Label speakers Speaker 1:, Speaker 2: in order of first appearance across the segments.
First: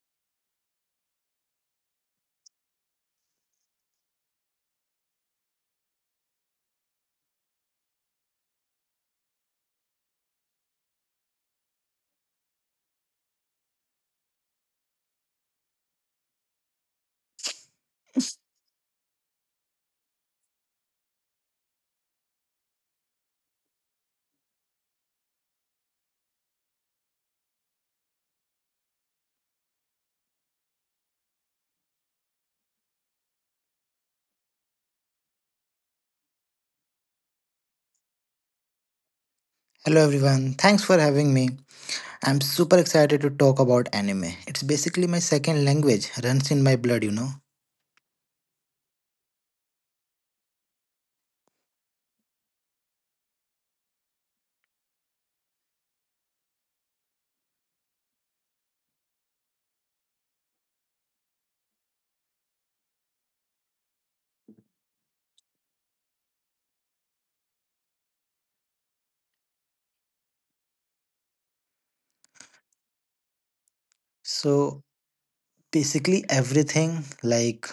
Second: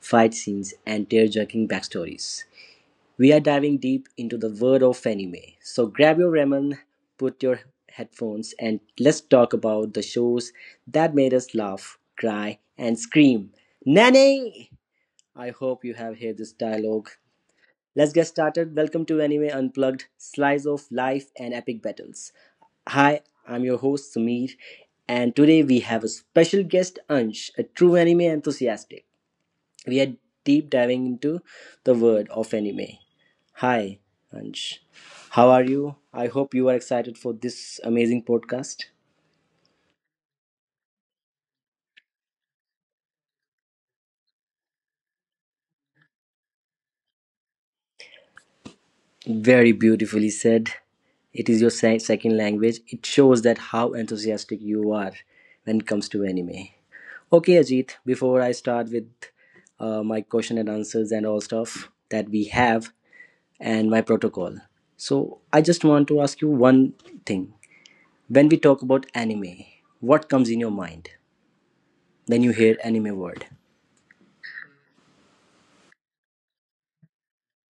Speaker 1: fight scenes, and tear jerking backstories, we are diving deep into the world of anime. So grab your ramen, put your headphones, and let's talk about the shows that made us laugh, cry, and scream. Nani! I hope you have heard this dialogue. Let's get started. Welcome to Anime Unplugged, slice of life and epic battles. Hi, I'm your host Sumir, and today we have a special guest Ansh, a true anime enthusiast. We are deep diving into the world of anime. Hi, Ansh. How are you? I hope you are excited for this amazing podcast.
Speaker 2: Hello everyone, thanks for having me. I'm super excited to talk about anime. It's basically my second language, runs in my blood, you know.
Speaker 1: Very beautifully said. It is your second language. It shows that how enthusiastic you are when it comes to anime. Okay, Ajit, before I start with my question and answers and all stuff that we have and my protocol. So, I just want to ask you one thing. When we talk about anime, what comes in your mind when you hear anime word?
Speaker 2: So, Basically, everything like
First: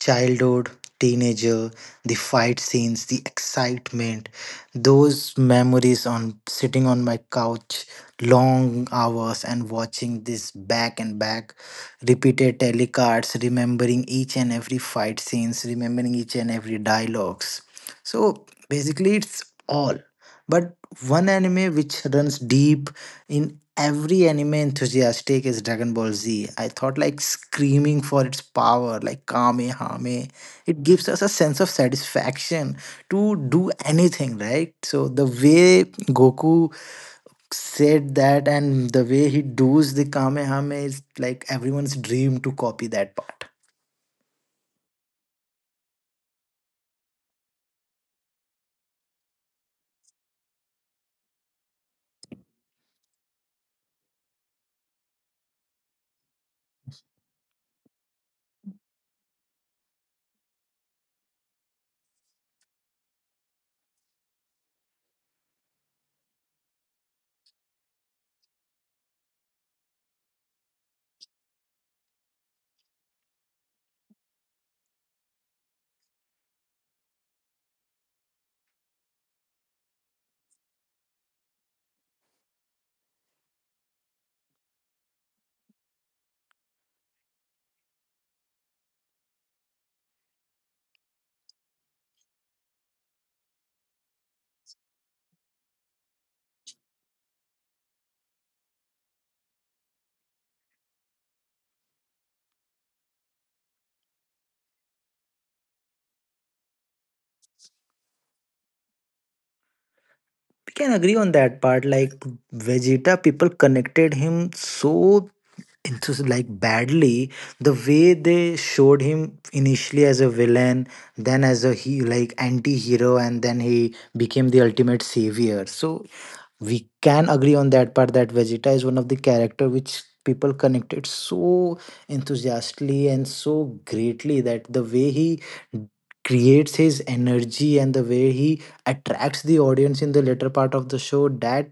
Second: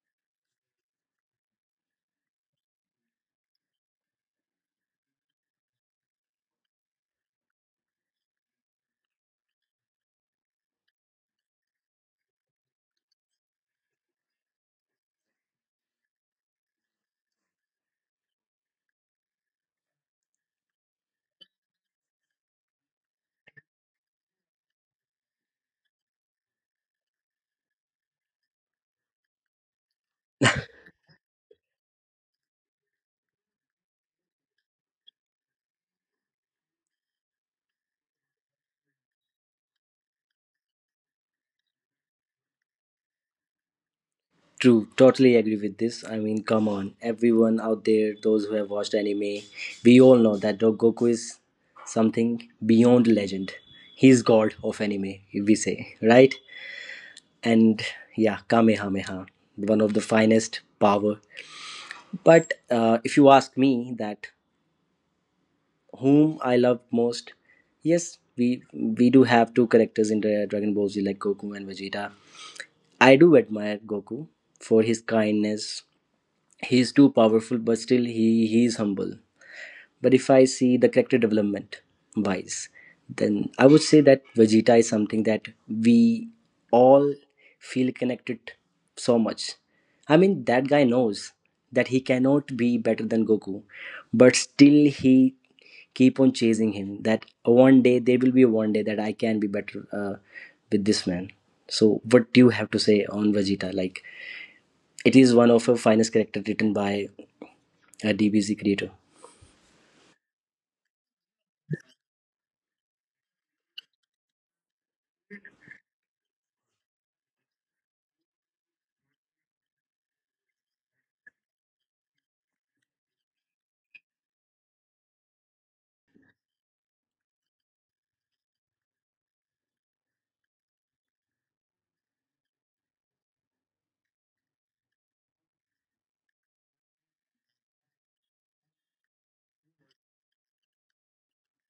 Speaker 2: childhood, teenager, the fight scenes, the excitement, those memories on sitting on my couch long hours and watching this back and back, repeated telecards, remembering each and every fight scenes, remembering each and every dialogues. So basically, it's all. But one anime which runs deep in every anime enthusiast take is Dragon Ball Z. I thought like screaming for its power, like Kamehame. It gives us a sense of satisfaction to do anything, right? So the way Goku said that and the way he does the Kamehame is like everyone's dream to copy that part.
Speaker 1: True, totally agree with this. I mean, come on, everyone out there, those who have watched anime, we all know that Dog Goku is something beyond legend. He's god of anime, if we say, right? And yeah, kamehameha, one of the finest power. But if you ask me that whom I love most, yes, we do have two characters in Dragon Ball Z, like Goku and Vegeta. I do admire Goku for his kindness. He is too powerful but still he is humble. But if I see the character development wise, then I would say that Vegeta is something that we all feel connected so much. I mean, that guy knows that he cannot be better than Goku, but still he keep on chasing him. That one day there will be one day that I can be better with this man. So, what do you have to say on Vegeta? Like, it is one of her finest character written by a DBZ creator.
Speaker 2: We can agree on that part. Like Vegeta, people connected him so into like badly the way they showed him initially as a villain, then as a he like anti-hero, and then he became the ultimate savior. So we can agree on that part that Vegeta is one of the character which people connected so enthusiastically and so greatly, that the way he creates his energy and the way he attracts the audience in the later part of the show that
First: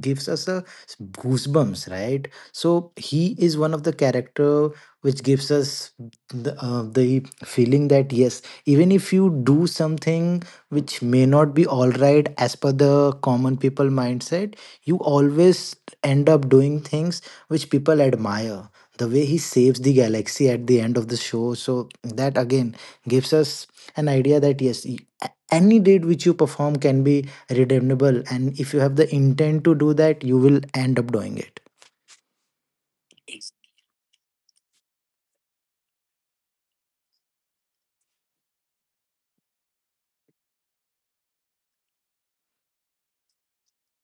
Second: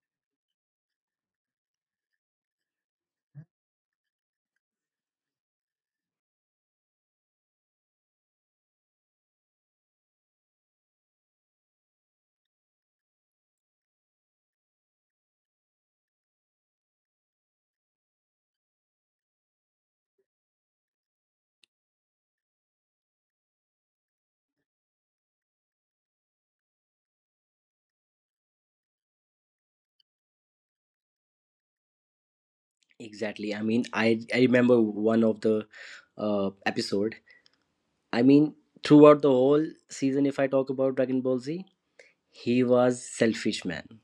Speaker 2: gives us a goosebumps, right? So he is one of the character which gives us the feeling that yes, even if you do something which may not be all right as per the common people mindset, you always end up doing things which people admire. The way he saves the galaxy at the end of the show, so that again gives us an idea that yes, any deed which you perform can be redeemable, and if you have the intent to do that, you will end up doing it.
Speaker 1: Exactly. I mean, I remember one of the episode. I mean, throughout the whole season, if I talk about Dragon Ball Z, he was selfish man,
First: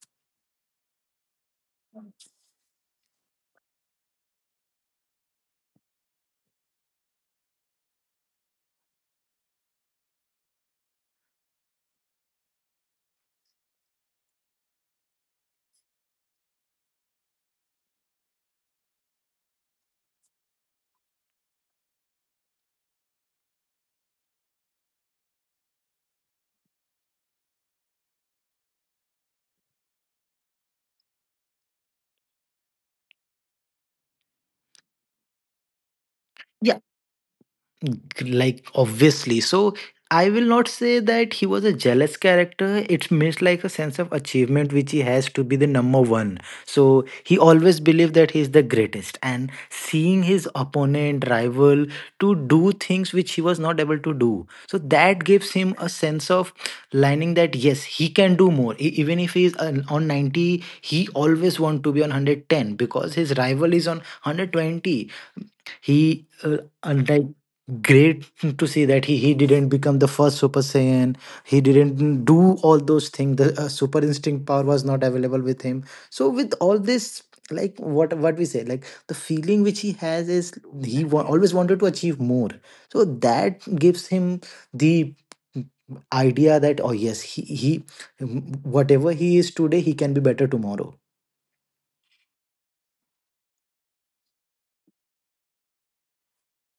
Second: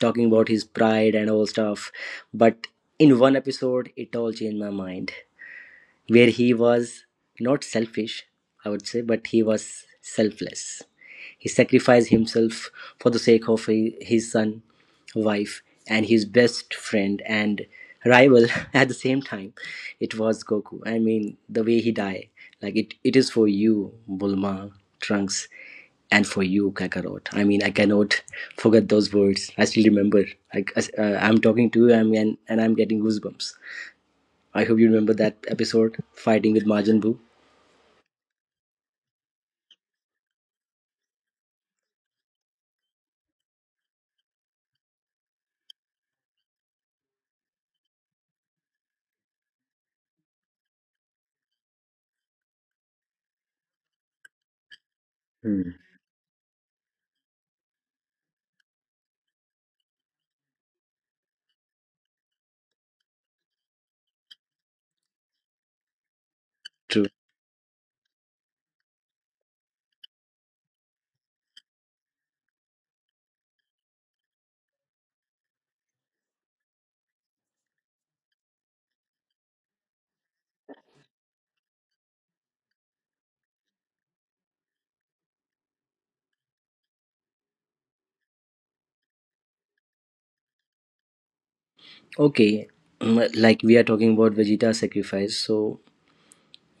Speaker 1: talking about his pride and all stuff. But in one episode, it all changed my mind where he was not selfish, I would say, but he was selfless. He sacrificed himself for the sake of his son, wife, and his best friend and rival at the same time. It was Goku. I mean, the way he died, like it is for you, Bulma, Trunks, and for you, Kakarot. I mean, I cannot forget those words. I still remember. Like, I'm talking to you, I mean, and I'm getting goosebumps. I hope you remember that episode fighting with Majin Buu.
Speaker 2: Like obviously, so I will not say that he was a jealous character. It's means like a sense of achievement which he has, to be the number one. So he always believed that he is the greatest, and seeing his opponent rival to do things which he was not able to do, so that gives him a sense of lining that yes, he can do more. Even if he is on 90, he always want to be on 110 because his rival is on 120. he uh,
Speaker 1: True.
Speaker 2: and like great to see that he didn't become the first super saiyan. He didn't do all those things. The super instinct power was not available with him. So with all this, like what we say, like the feeling which he has is always wanted to achieve more. So that gives him the idea that oh yes, he whatever he is today, he can be better tomorrow.
Speaker 1: Okay, like we are talking about Vegeta sacrifice. So,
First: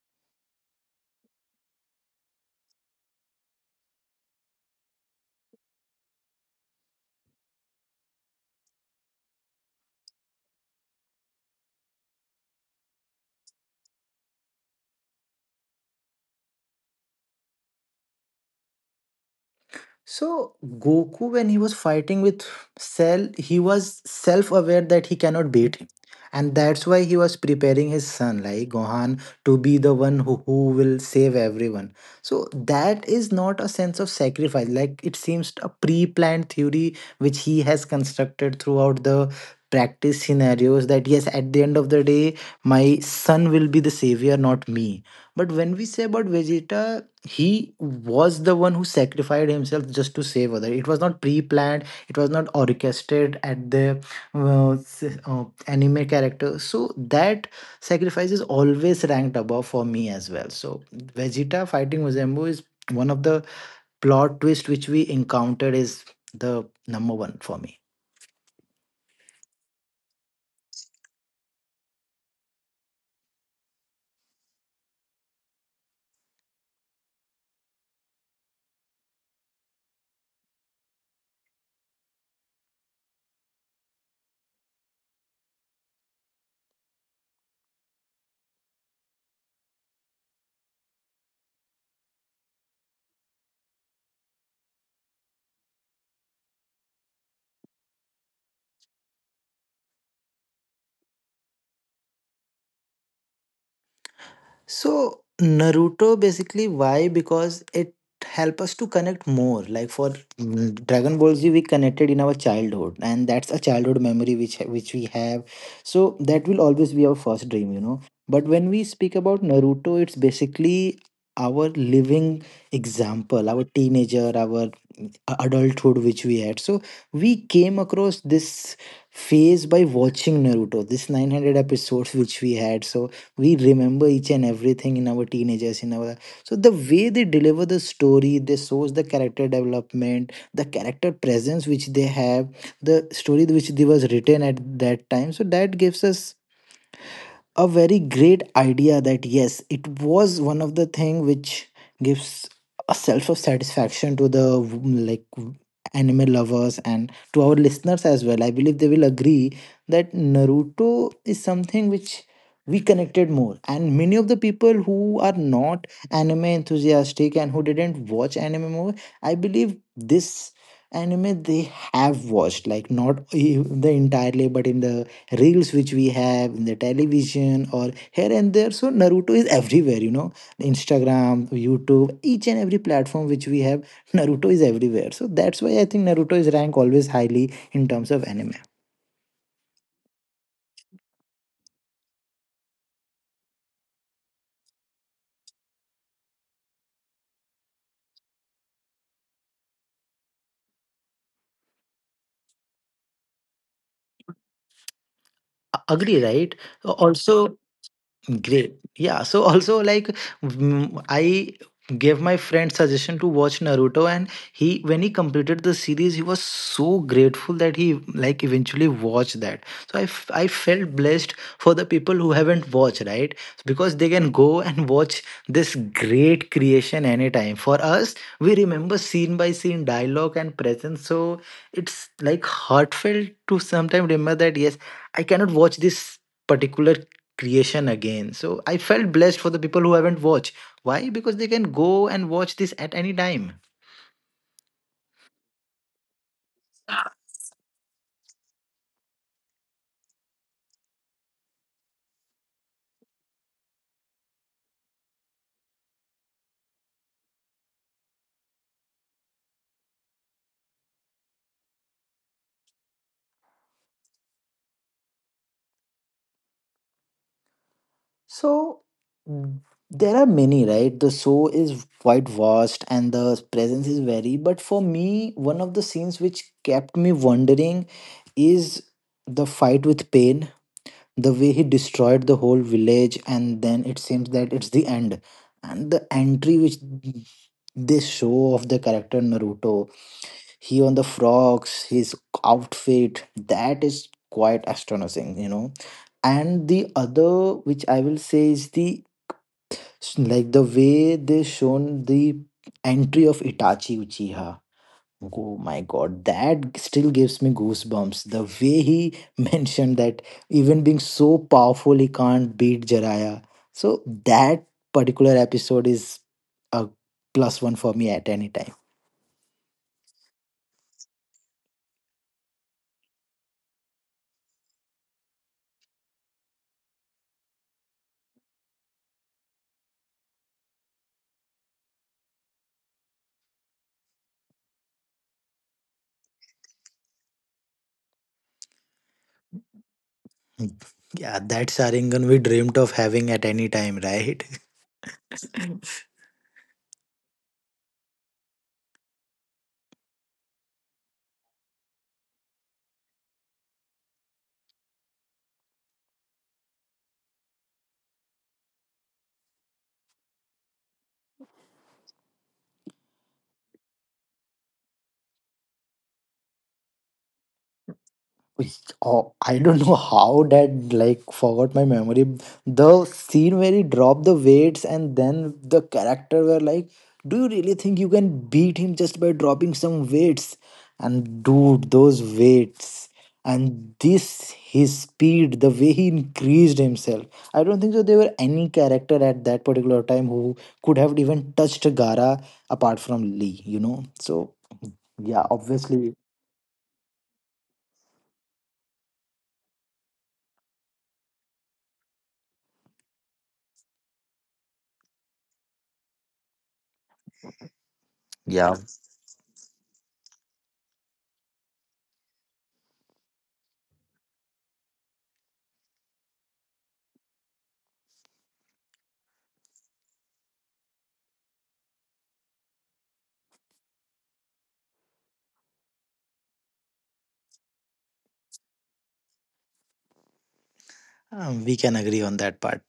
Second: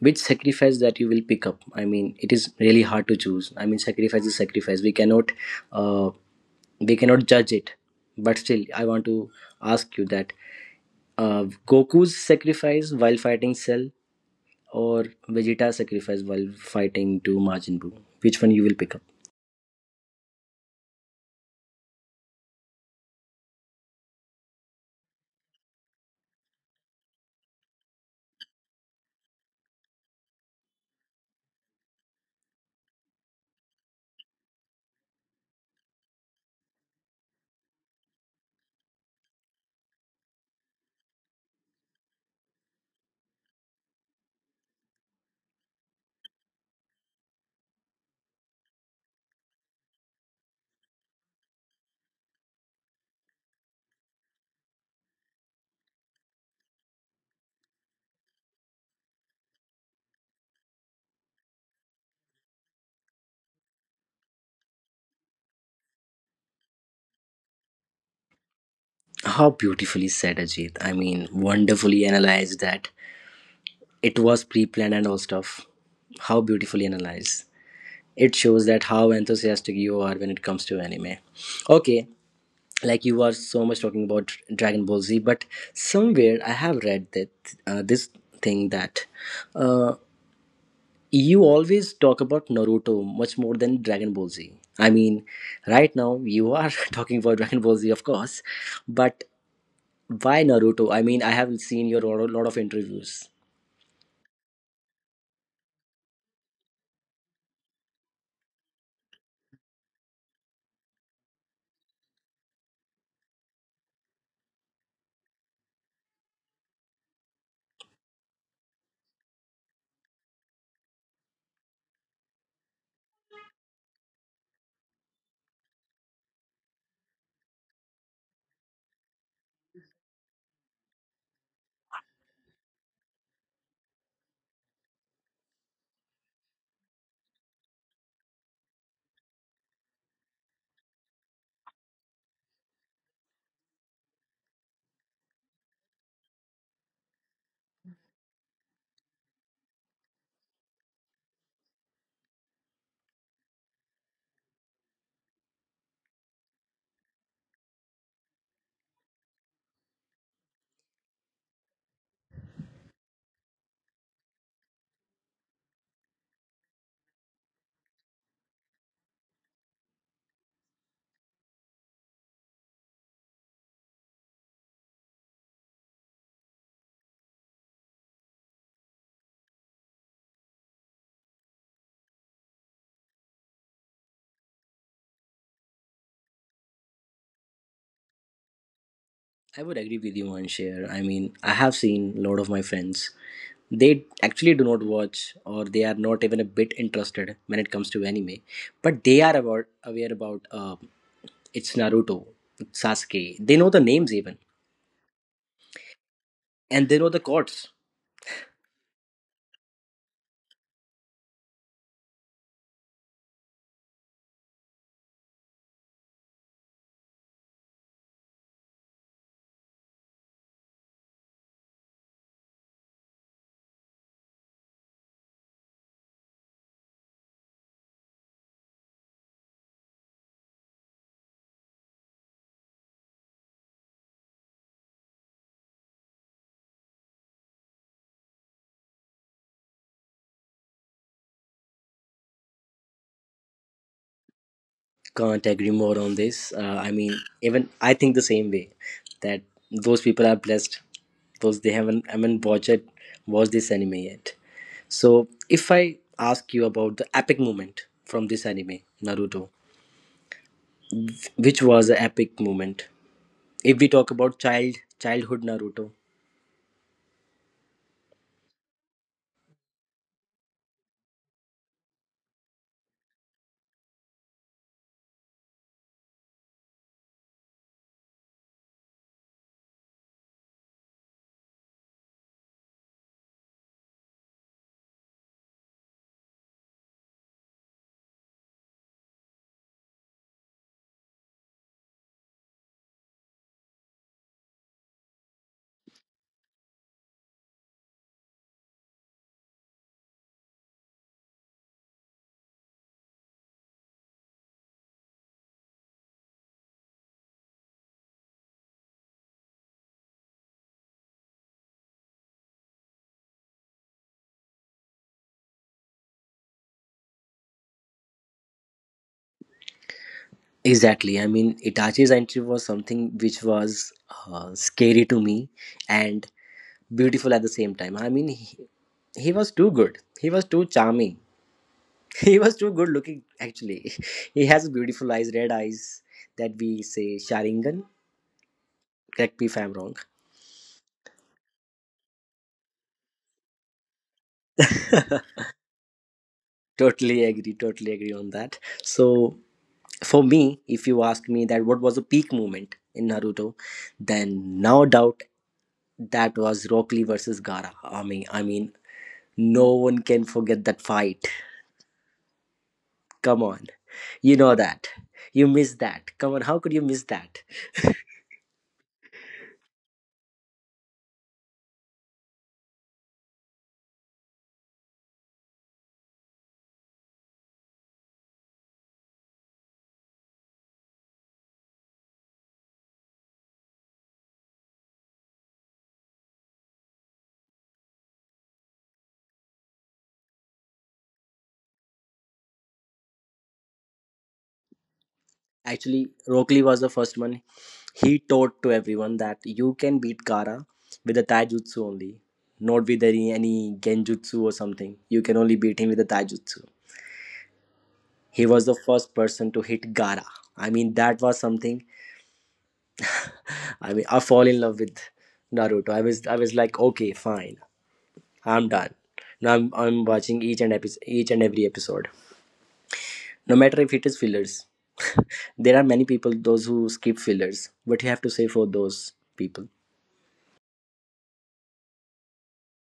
Speaker 1: which sacrifice that you will pick up? I mean, it is really hard to choose. I mean, sacrifice is sacrifice. Uh, we cannot judge it. But still, I want to ask you that Goku's sacrifice while fighting Cell or Vegeta's sacrifice while fighting to Majin Buu, which one you will pick up?
Speaker 2: So Goku, when he was fighting with Cell, he was self-aware that he cannot beat him, and that's why he was preparing his son, like Gohan, to be the one who will save everyone. So that is not a sense of sacrifice. Like it seems a pre-planned theory which he has constructed throughout the practice scenarios, that yes, at the end of the day my son will be the savior, not me. But when we say about Vegeta, he was the one who sacrificed himself just to save others. It was not pre-planned, it was not orchestrated at the anime character. So that sacrifice is always ranked above for me as well. So Vegeta fighting Uzumbo is one of the plot twist which we encountered, is the number one for me.
Speaker 1: How beautifully said, Ajit. I mean, wonderfully analyzed that. It was pre-planned and all stuff. How beautifully analyzed. It shows that how enthusiastic you are when it comes to anime. Okay, like you are so much talking about Dragon Ball Z, but somewhere I have read that this thing that uh, you always talk about Naruto much more than Dragon Ball Z. I mean, right now you are talking about Dragon Ball Z, of course, but why Naruto? I mean, I have seen your lot of interviews.
Speaker 2: So Naruto, basically why? Because it help us to connect more. Like for Dragon Ball Z, we connected in our childhood, and that's a childhood memory which we have. So that will always be our first dream, you know. But when we speak about Naruto, it's basically our living example, our teenager, our adulthood which we had. So we came across this phase by watching Naruto, this 900 episodes which we had. So we remember each and everything in our teenagers, in our. So the way they deliver the story, they shows the character development, the character presence which they have, the story which they was written at that time. So that gives us a very great idea that yes, it was one of the thing which gives a self of satisfaction to the anime lovers, and to our listeners as well, I believe they will agree that Naruto is something which we connected more. And many of the people who are not anime enthusiastic and who didn't watch anime more, I believe this anime they have watched, like not e- the entirely, but in the reels which we have in the television or here and there. So Naruto is everywhere, you know, Instagram, YouTube, each and every platform which we have Naruto is everywhere. So that's why I think Naruto is ranked always highly in terms of anime.
Speaker 1: I would agree with you, Anshir. I mean, I have seen a lot of my friends. They actually do not watch, or they are not even a bit interested when it comes to anime. But they are about aware about it's Naruto, it's Sasuke. They know the names even,
Speaker 2: A- agree, right?
Speaker 1: and they know the
Speaker 2: Also
Speaker 1: courts.
Speaker 2: great. Yeah. So also like I gave my friend suggestion to watch Naruto, and he when he completed the series, he was so grateful that he like eventually watched that. So I felt blessed for the people who haven't watched, right? Because they can go and watch this great creation anytime. For us, we remember scene by scene dialogue and presence. So it's like heartfelt to sometimes remember that yes, I cannot watch this particular creation again. So I felt blessed for the people who haven't watched. Why? Because they can go and watch this at any time.
Speaker 1: Can't agree more on this. I mean, even I think the same way that those people are blessed. Those they haven't, I mean, watched it, watched this anime yet. So, if I ask you about the epic moment from this anime, Naruto, which was an epic moment. If we talk about childhood Naruto,
Speaker 2: So mm, there are many, right? The show is quite vast and the presence is very. But for me, one of the scenes which kept me wondering is the fight with Pain. The way he destroyed the whole village, and then it seems that it's the end. And the entry which they show of the character Naruto, he on the frogs, his outfit, that is quite astonishing, you know. And the other which I will say is the, like the way they shown the entry of Itachi Uchiha. Oh my god, that still gives me goosebumps, the way he mentioned that even being so powerful, he can't beat Jiraiya. So that particular episode is a plus one for me at any time.
Speaker 1: exactly. I mean, Itachi's entry was something which was scary to me and beautiful at the same time. I mean, he was too good. He was too charming. He was too good looking. Actually, he has beautiful eyes, red eyes that we say Sharingan. Correct me if I'm wrong.
Speaker 2: Yeah, that's Arangan we dreamt of having at any time, right?
Speaker 1: Totally agree. Totally agree on that. So for me, if you ask me that what was a peak moment in Naruto, then no doubt that was Rock Lee versus Gara. I mean, no one can forget that fight. Come on, you know that. You missed that. Come on, how could you miss that?
Speaker 2: Oh, I don't know how that like forgot my memory. The scene where he dropped the weights and then the character were like, "Do you really think you can beat him just by dropping some weights?" And dude, those weights and this his speed, the way he increased himself. I don't think so. There were any character at that particular time who could have even touched Gara apart from Lee. You know, so yeah,
Speaker 1: Actually,
Speaker 2: obviously,
Speaker 1: Rock Lee was the first one. He taught to everyone that you can beat Gara with a Taijutsu only, not with any Genjutsu or something. You can only beat him with a Taijutsu. He was
Speaker 2: yeah,
Speaker 1: the first person to hit Gara. I mean, that was something. I mean, I fall in love with Naruto. I was like, okay, fine, I'm done. Now I'm watching each and every episode, no matter if it is fillers. There are many people those who skip fillers. What you have to say for those people?
Speaker 2: we can agree on that part.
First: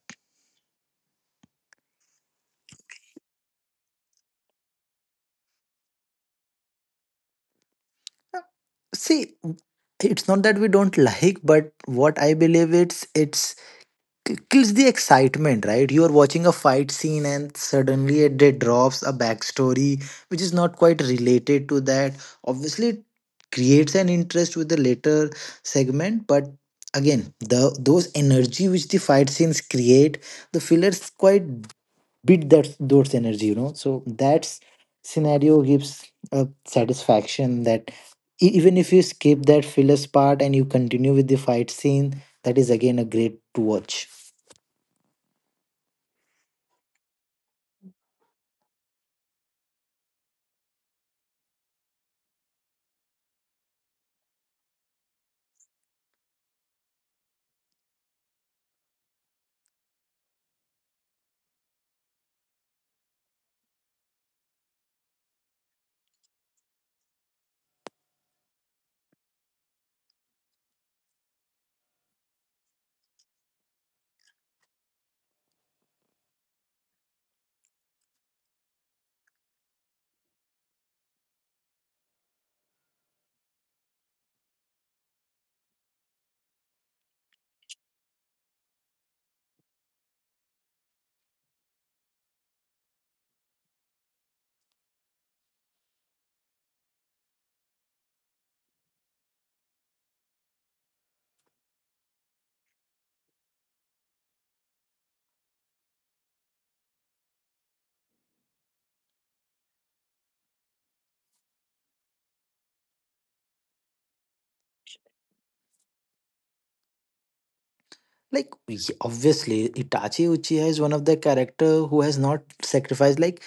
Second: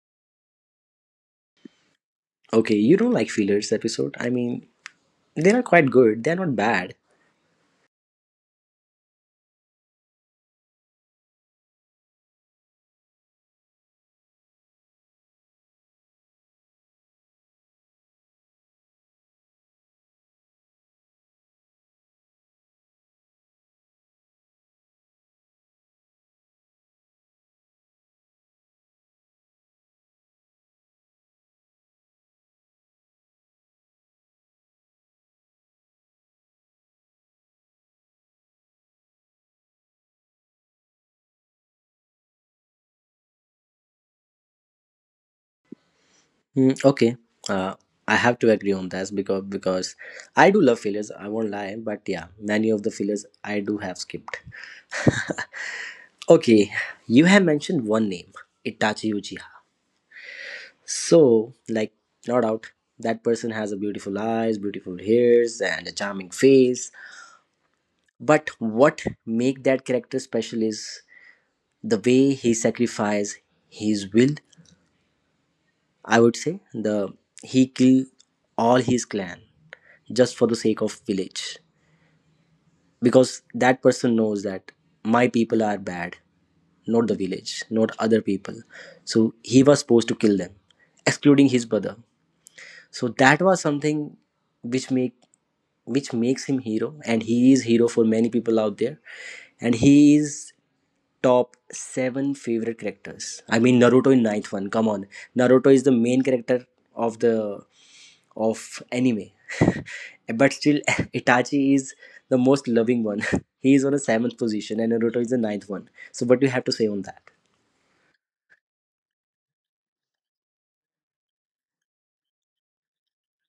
Speaker 1: Okay, you don't like fillers episode. I mean, they are quite good. They are not bad.
Speaker 2: See, it's not that we don't like, but what I believe it's k- kills the excitement, right? You are watching a fight scene and suddenly it drops a backstory which is not quite related to that. Obviously, it creates an interest with the later segment, but again, the those energy which the fight scenes create, the fillers quite beat that those energy, you know. So that's scenario gives a satisfaction that even if you skip that fillers part and you continue with the fight scene, that is again a great to watch.
Speaker 1: Mm, okay, uh, I have to agree on that because I do love failures. I won't lie, but yeah, many of the failures I do have skipped. Okay, you have mentioned one name, Itachi Uchiha. So, like, no doubt, that person has a beautiful eyes, beautiful hairs, and a charming face. But what make that character special is the way he sacrifices his will, I would say. The He killed all his clan just for the sake of village because that person knows that my people are bad, not the village, not other people. So he was supposed to kill them, excluding his brother. So that was something which make which makes him hero, and he is hero for many people out there, and he is top seven favorite characters. I mean Naruto in ninth one. Come on, Naruto is the main character of the of anime, but still Itachi is the most loving one. He is on a seventh position, and Naruto is the ninth one. So, what do you have to say on that?
Speaker 2: Like obviously Itachi Uchiha is one of the character who has not sacrificed. Like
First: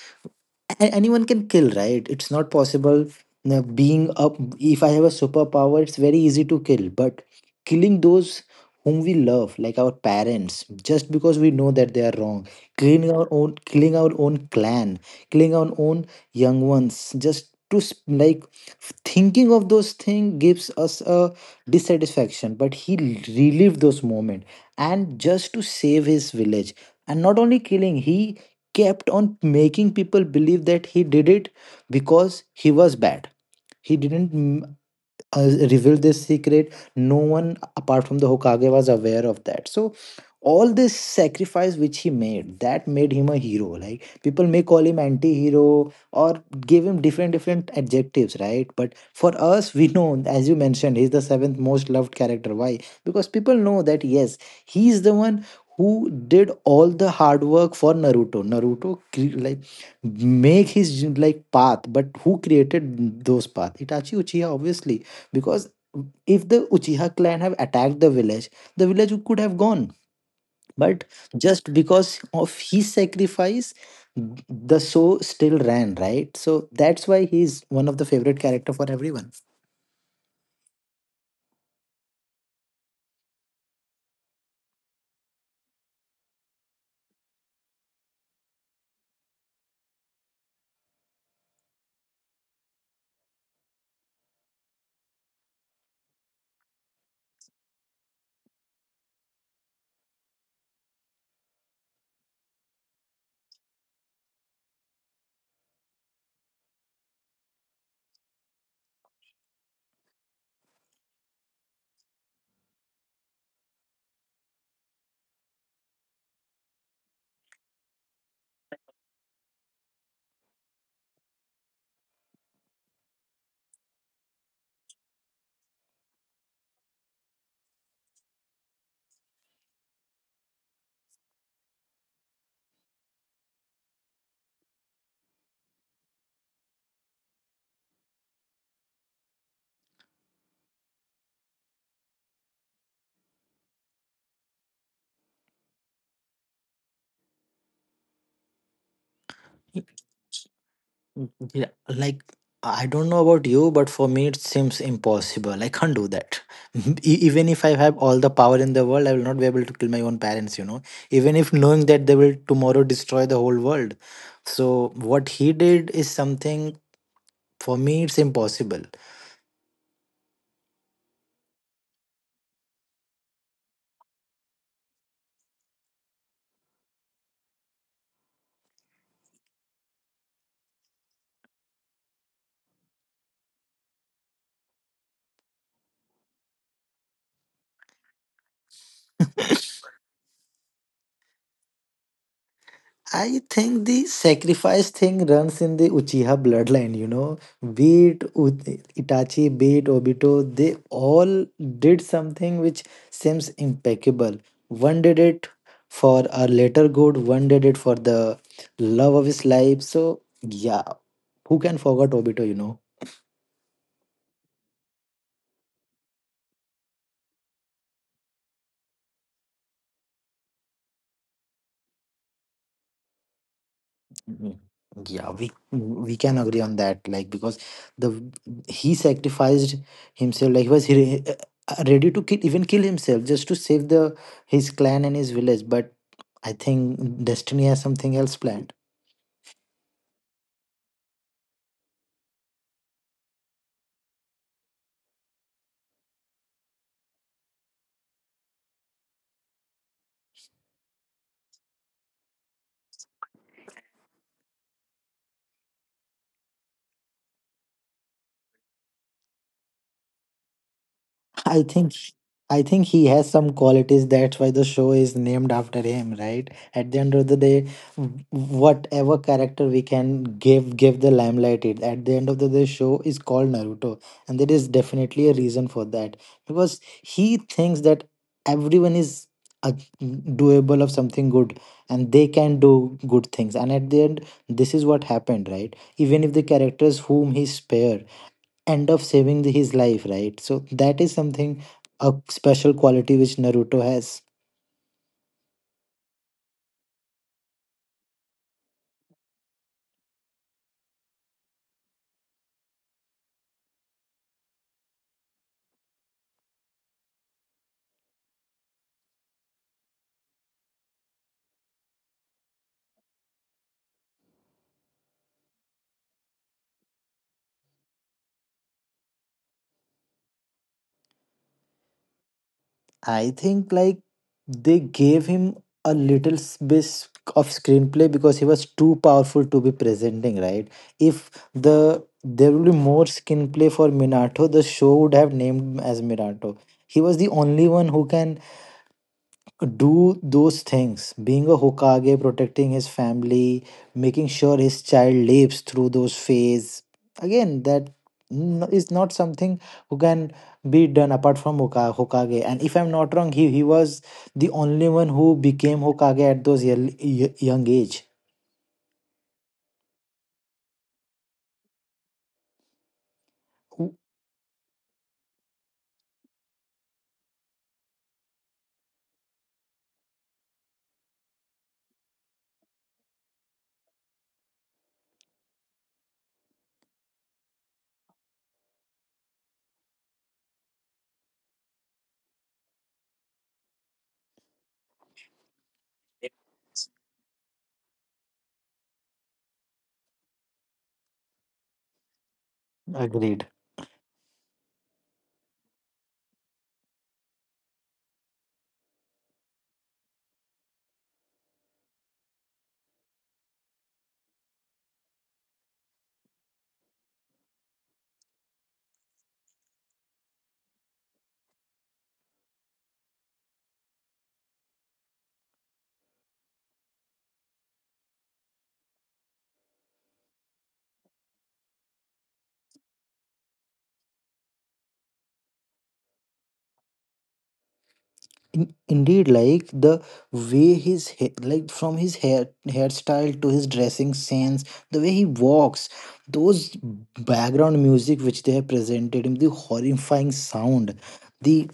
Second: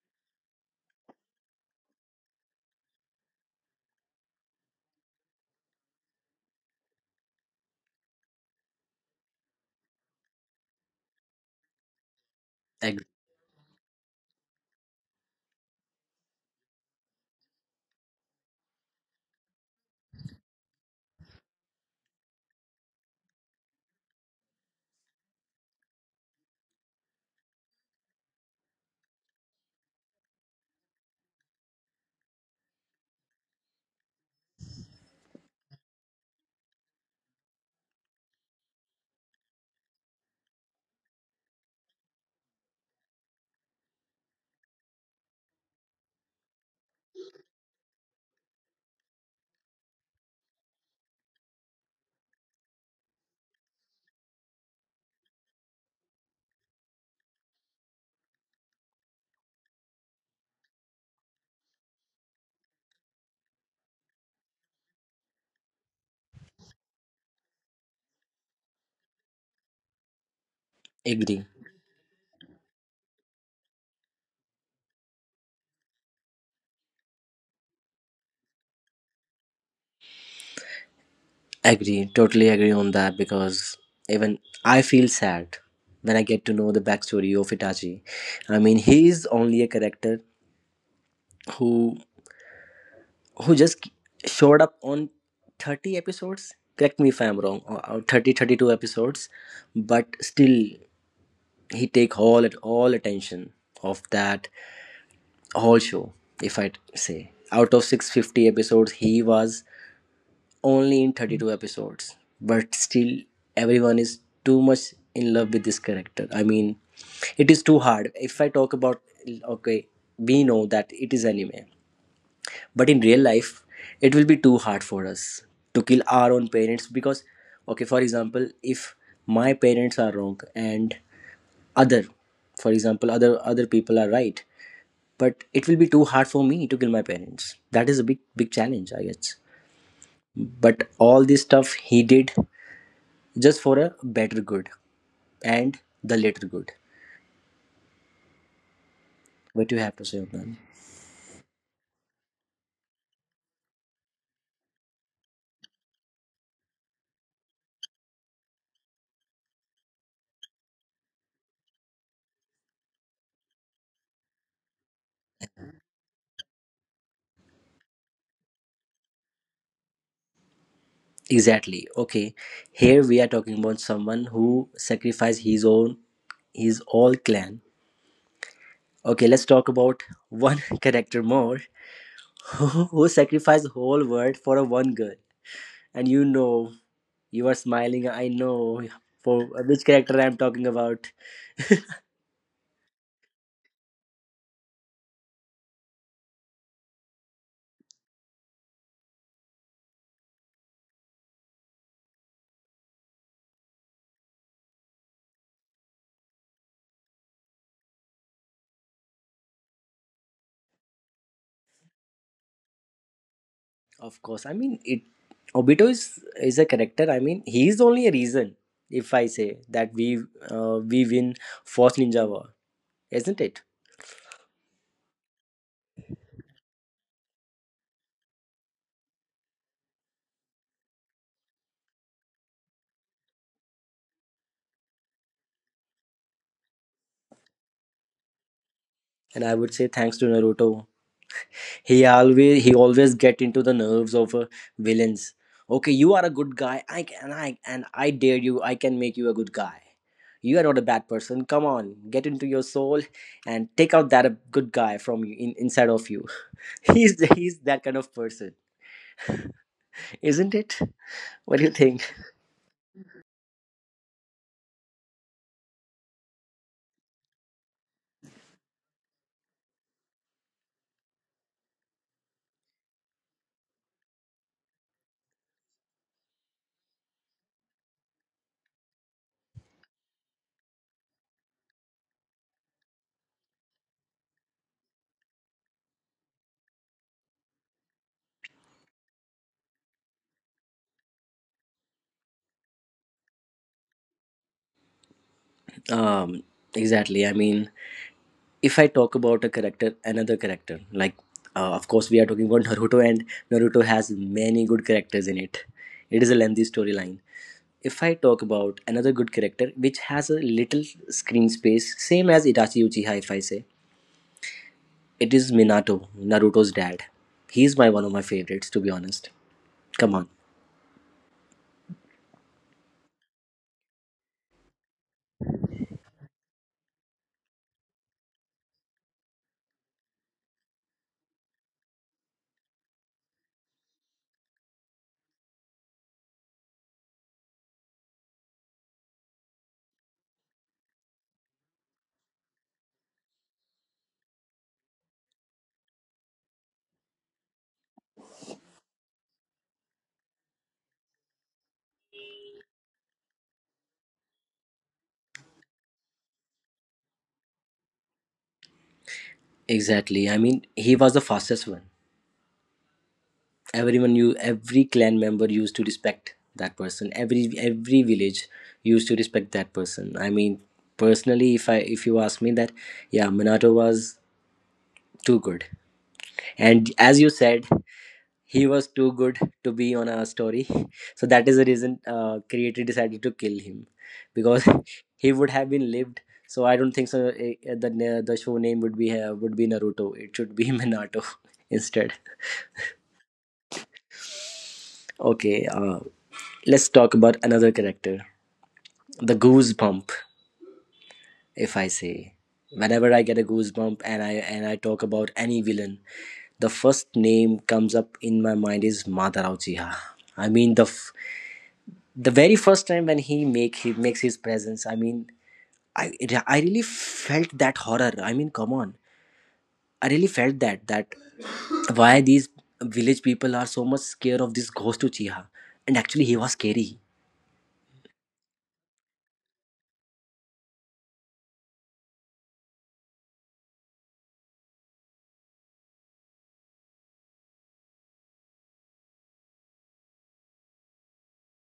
Speaker 2: anyone can kill, right? It's not possible. Being up, if I have a superpower, it's very easy to kill, but killing those whom we love, like our parents, just because we know that they are wrong,
Speaker 1: Ag-
Speaker 2: killing our own, killing our own clan, killing our own young ones, just to like thinking of those things gives us a dissatisfaction. But he relived those moments, and just to save his village. And not only killing, he kept on making people believe that he did it because he was bad. He didn't uh, revealed this secret. No one apart from the Hokage was aware of that. So all this sacrifice which he made, that made him a hero. Like people may call him anti-hero, or give him different different adjectives, right? But for us, we know, as you mentioned, he's the seventh most loved character. Why? Because people know that yes, he is the one who did all the hard work for Naruto. Like make his like path, but who created those path? Itachi Uchiha, obviously. Because if the Uchiha clan have attacked the village, the village could have gone. But
Speaker 1: agree,
Speaker 2: just because of his sacrifice, the show still ran, right? So that's why he's one of the favorite character for everyone.
Speaker 1: totally agree on that because even I feel sad when I get to know the backstory of Itachi. I mean, he is only a character who who just showed up on 30 episodes, correct me if I'm wrong, or 30 32 episodes, but still he take all at all attention of that whole show. If I say, out of 650 episodes he was only in 32 episodes, but still everyone is too much in love with this character. I mean, it is too hard. If I talk about, okay, we know that it is anime, but in real life it will be too hard for us to kill our own parents. Because, okay, for example, if my parents are wrong and other, for example, other people are right, but it will be too hard for me to kill my parents. That is a big big challenge, I guess. But all this stuff he did just for a better good and the later good. What you have to say on that?
Speaker 2: Yeah, like I don't know about you, but for me it seems impossible. I can't do that. Even if I have all the power in the world, I will not be able to kill my own parents, you know, even if knowing that they will tomorrow destroy the whole world. So what he did is something. For me, it's impossible.
Speaker 1: Exactly. Okay, here we are talking about someone who sacrificed his own, his all clan. Okay, let's talk about one character more who sacrificed whole world for a one girl. And you know, you are smiling. I know for which character I'm talking about.
Speaker 2: I think the sacrifice thing runs in the Uchiha bloodline, you know. Be it Itachi, be it Obito, they all did something which seems impeccable. One did it for a later good, one did it for the love of his life. So, yeah, who can forget Obito?
Speaker 1: Of course, I mean it. Obito is a character. I mean, he is only a reason. If I say that we win Force Ninja War, isn't it?
Speaker 2: Mm, yeah, we can agree on that. Like, because the he sacrificed himself. Like, was he ready to kill, even kill himself just to save the his clan and his village. But I think destiny has something else planned.
Speaker 1: And I would say thanks to Naruto he always get into the nerves of villains. Okay, you are a good guy. I dare you, I can make you a good guy. You are not a bad person, come on, get into your soul and take out that good guy from you, inside of you. He's that kind of person, isn't it? What
Speaker 2: I
Speaker 1: do you
Speaker 2: think
Speaker 1: think?
Speaker 2: I think he has some qualities. That's why the show is named after him, right? At the end of the day, whatever character we can give the limelight it. At the end of the day, show is called Naruto, and there is definitely a reason for that, because he thinks that everyone is a doable of something good, and they can do good things, and at the end this is what happened, right? Even if the characters whom he spare end up saving his life, right? So that is something, a special quality which Naruto has.
Speaker 1: um exactly. I mean, if I talk about a character, another character, like of course we are talking about Naruto, and Naruto has many good characters in it. It is a lengthy storyline. If I talk about another good character which has a little screen space, same as Itachi Uchiha, if I say, it is Minato, Naruto's dad. He's my one of my favorites, to be honest. Come on.
Speaker 2: I think, like, they gave him a little bit of screenplay because he was too powerful to be presenting, right? If there will be more screenplay for Minato, the show would have named him as Minato. He was the only one who can do those things, being a hokage, protecting his family, making sure his child lives through those phase. Again, that is not something who can be done apart from hokage. And if I'm not wrong, he was the only one who became hokage at those early, young age.
Speaker 1: Exactly. I mean, he was the fastest one. Everyone knew, every clan member used to respect that person. Every village used to respect that person. I mean, personally, if you ask me that, yeah, Minato was too good. And as you said, he was too good to be on a story. So that is the reason creator decided to kill him, because he would have been lived. So I don't think so the show name would be Naruto, it should be Minato instead.
Speaker 2: Agreed.
Speaker 1: Okay, let's talk about another character, the goosebump, if I say. Whenever I get a goosebump and I talk about any villain, the first name comes up in my mind is Madara Uchiha. I mean the very first time when he makes his presence, I mean, i I really felt that horror. I mean, come on, I really felt that why these village people are so much scared of this ghost Uchiha. And actually he was scary.
Speaker 2: In- indeed, like, the way his from his hair hairstyle to his dressing sense, the way he walks, those background music which they have presented him, the horrifying sound, the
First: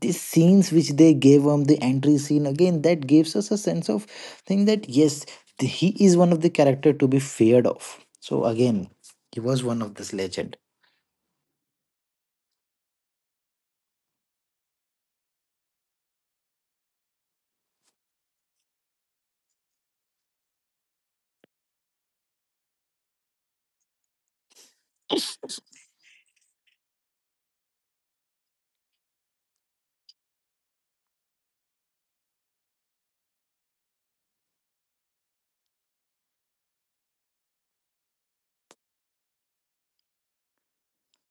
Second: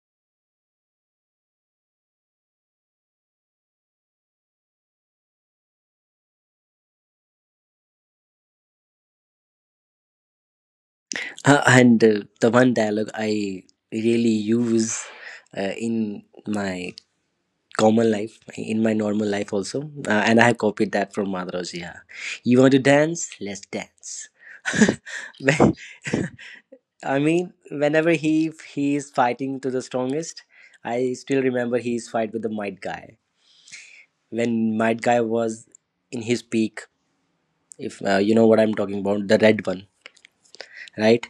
Speaker 2: scenes which they gave him, the entry scene, again that gives us a sense of thing that yes, he is one of the character to be feared of. So again, he was one of this legend.
Speaker 1: And the one dialogue I really use in my common life, in my normal life also, and I have copied that from Madhuraji. Yeah. You want to dance, let's dance. When, I mean, whenever he is fighting to the strongest, I still remember his fight with the Might Guy when Might Guy was in his peak. If you know what I'm talking about, the red one, right?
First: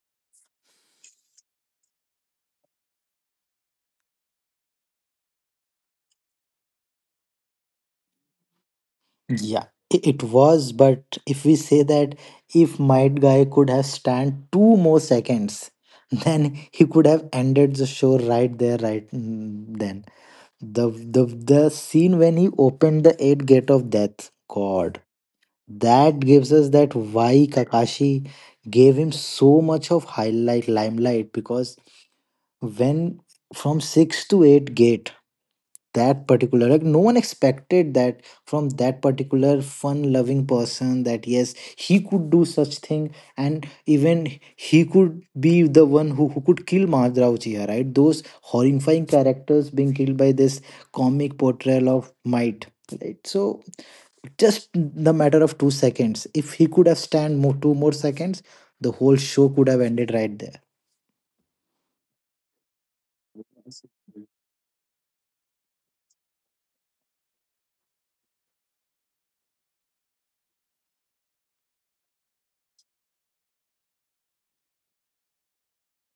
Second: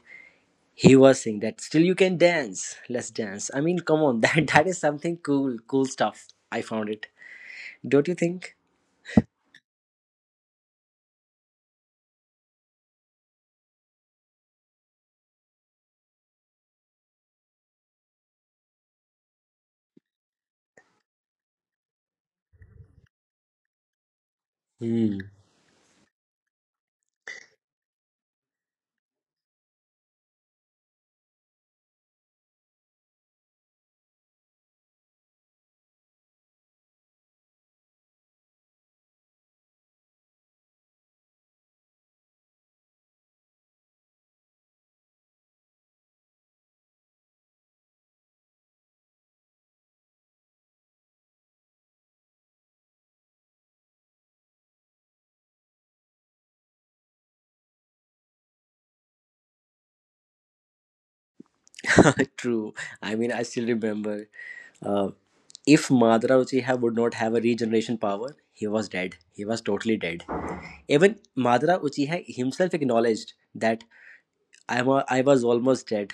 Speaker 1: He was saying that still you can dance, let's dance. I mean, come on, that is something cool, cool stuff. I found it. Don't you think?
Speaker 2: Yeah, it was, but if we say that if my guy could have stand 2 more seconds, then he could have ended the show right there, right, then. The scene when he opened the eight gate of death, God,
Speaker 1: Hmm.
Speaker 2: that gives us that why Kakashi gave him so much of highlight limelight, because when from six to eight gate, that particular, like, no one expected that from that particular fun loving person, that yes he could do such thing. And even he could be the one who could kill Madhurao Chia, right? Those horrifying characters being killed by this comic portrayal of might, right? So just the matter of 2 seconds, if he could have stand more 2 more seconds, the whole show could have ended right there.
Speaker 1: True. I mean, I still remember. Uh, if Madara Uchiha would not have a regeneration power, he was dead. He was totally dead. Even Madara Uchiha himself acknowledged that I was almost dead,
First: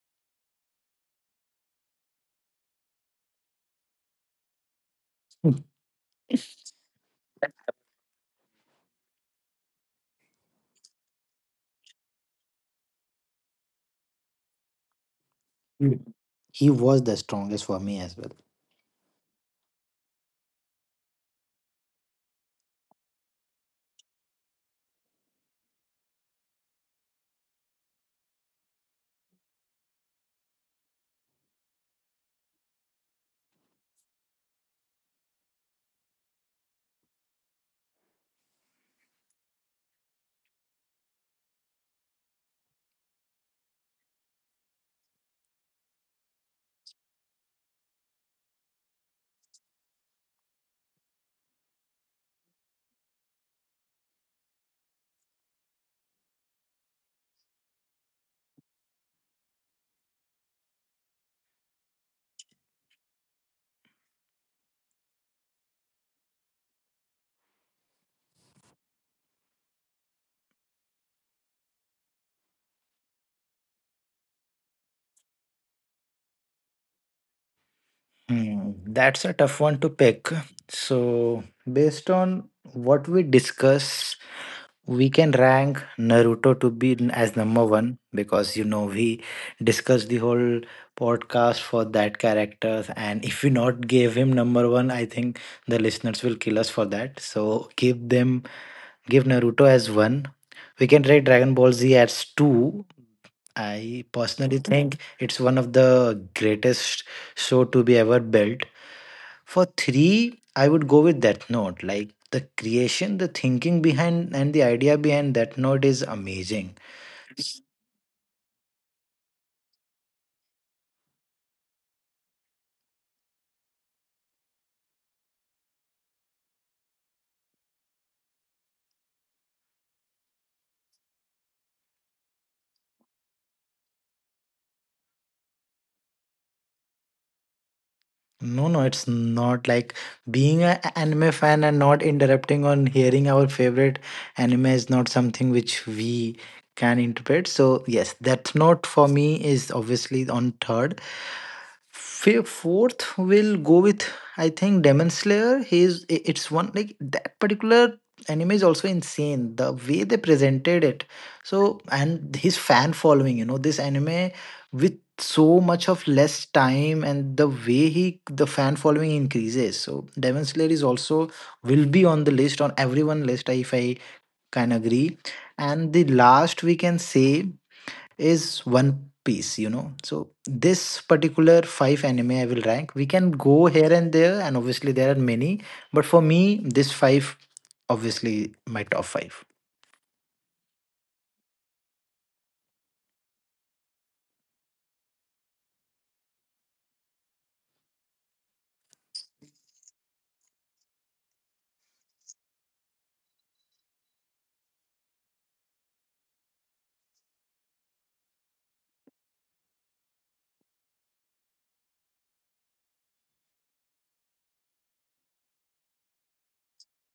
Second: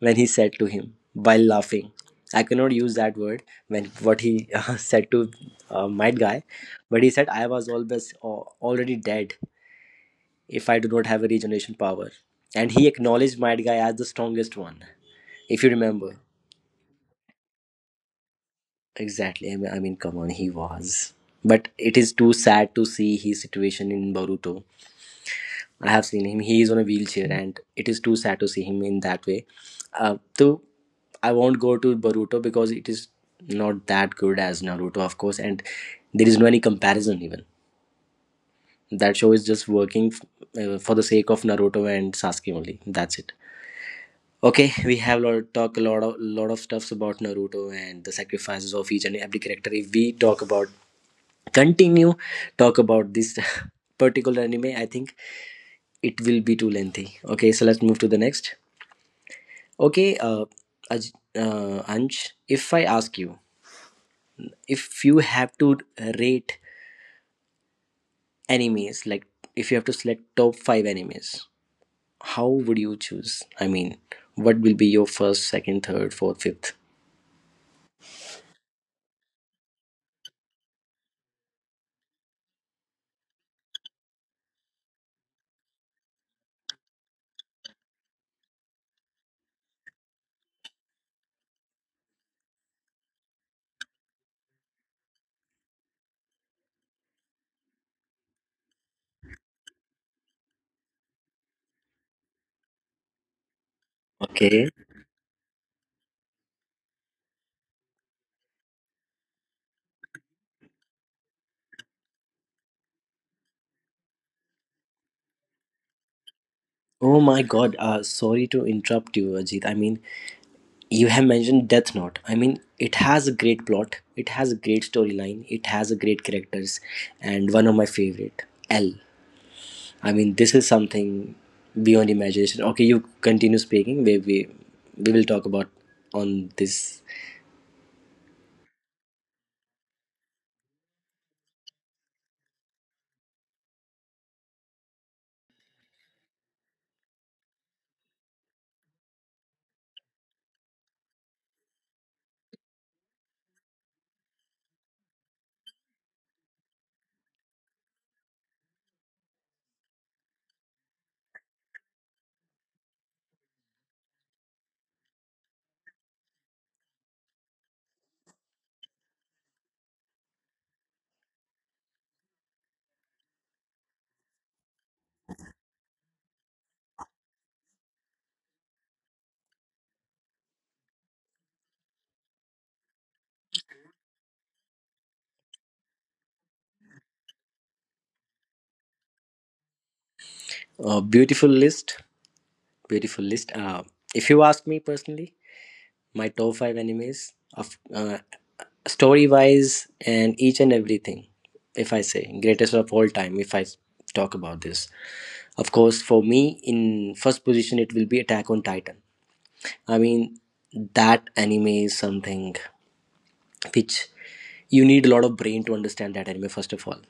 Speaker 1: when he said to him while laughing. I cannot use that word when what he said to my guy, but he said I was always already dead if I do not have a regeneration power. And he acknowledged my guy as the strongest one, if you remember.
Speaker 2: he was the strongest for me as well.
Speaker 1: Exactly. I mean, come on, he was. But it is too sad to see his situation in Boruto. I have seen him. He is on a wheelchair, and it is too sad to see him in that way. So I won't go to Boruto because it is not that good as Naruto, of course, and there is no any comparison even. That show is just working for the sake of Naruto and Sasuke only. That's it. Okay, we have lot talk a lot of stuffs about Naruto and the sacrifices of each and every character. If we talk about, continue talk about this particular anime, I think it will be too lengthy. Okay, so let's move to the next. Okay, Anj, if I ask you, if you have to rate animes, like if you have to select top five animes, how would you choose? I mean, what will be your first, second, third, fourth, fifth?
Speaker 2: Hmm, that's a tough one to pick. So, based on what we discuss, we can rank Naruto to be as number one, because, you know, we discussed the whole podcast for that character, and if we not gave him number one, I think the listeners will kill us for that. So, give them, give Naruto as one. We can rate Dragon Ball Z as two. I personally
Speaker 1: Okay.
Speaker 2: think it's one of the greatest show to be ever built. For three, I would go with Death Note. Like, the creation, the thinking behind, and the idea behind Death Note is amazing.
Speaker 1: Oh my God. Sorry to interrupt you, Ajit. I mean, you have mentioned Death Note. I mean, it has a great plot. It has a great storyline. It has a great characters, and one of my favorite, L. I mean, this is something beyond imagination. Okay, you continue speaking. We will talk about on this.
Speaker 2: No, no, it's not like being an anime fan and not interrupting on hearing our favorite anime is not something which we can interpret. So, yes, Death Note for me is obviously on third. Fourth will go with, I think, Demon Slayer. It's one, like, that particular anime is also insane, the way they presented it. So, and his fan following, you know, this anime so much of less time, and the way he, the fan following increases. So devon slayer is also will be on the list, on everyone list, if I can agree. And the last, we can say, is one piece, you know. So this particular five anime I will rank. We can go here and there, and obviously there are many, but for me this five, obviously my top five.
Speaker 1: Beautiful list. Beautiful list. If you ask me personally, my top five animes of story wise and each and everything. If I say greatest of all time, if I talk about this, of course, for me in first position it will be Attack on Titan. I mean, that anime is something which you need a lot of brain to understand that anime. First of all,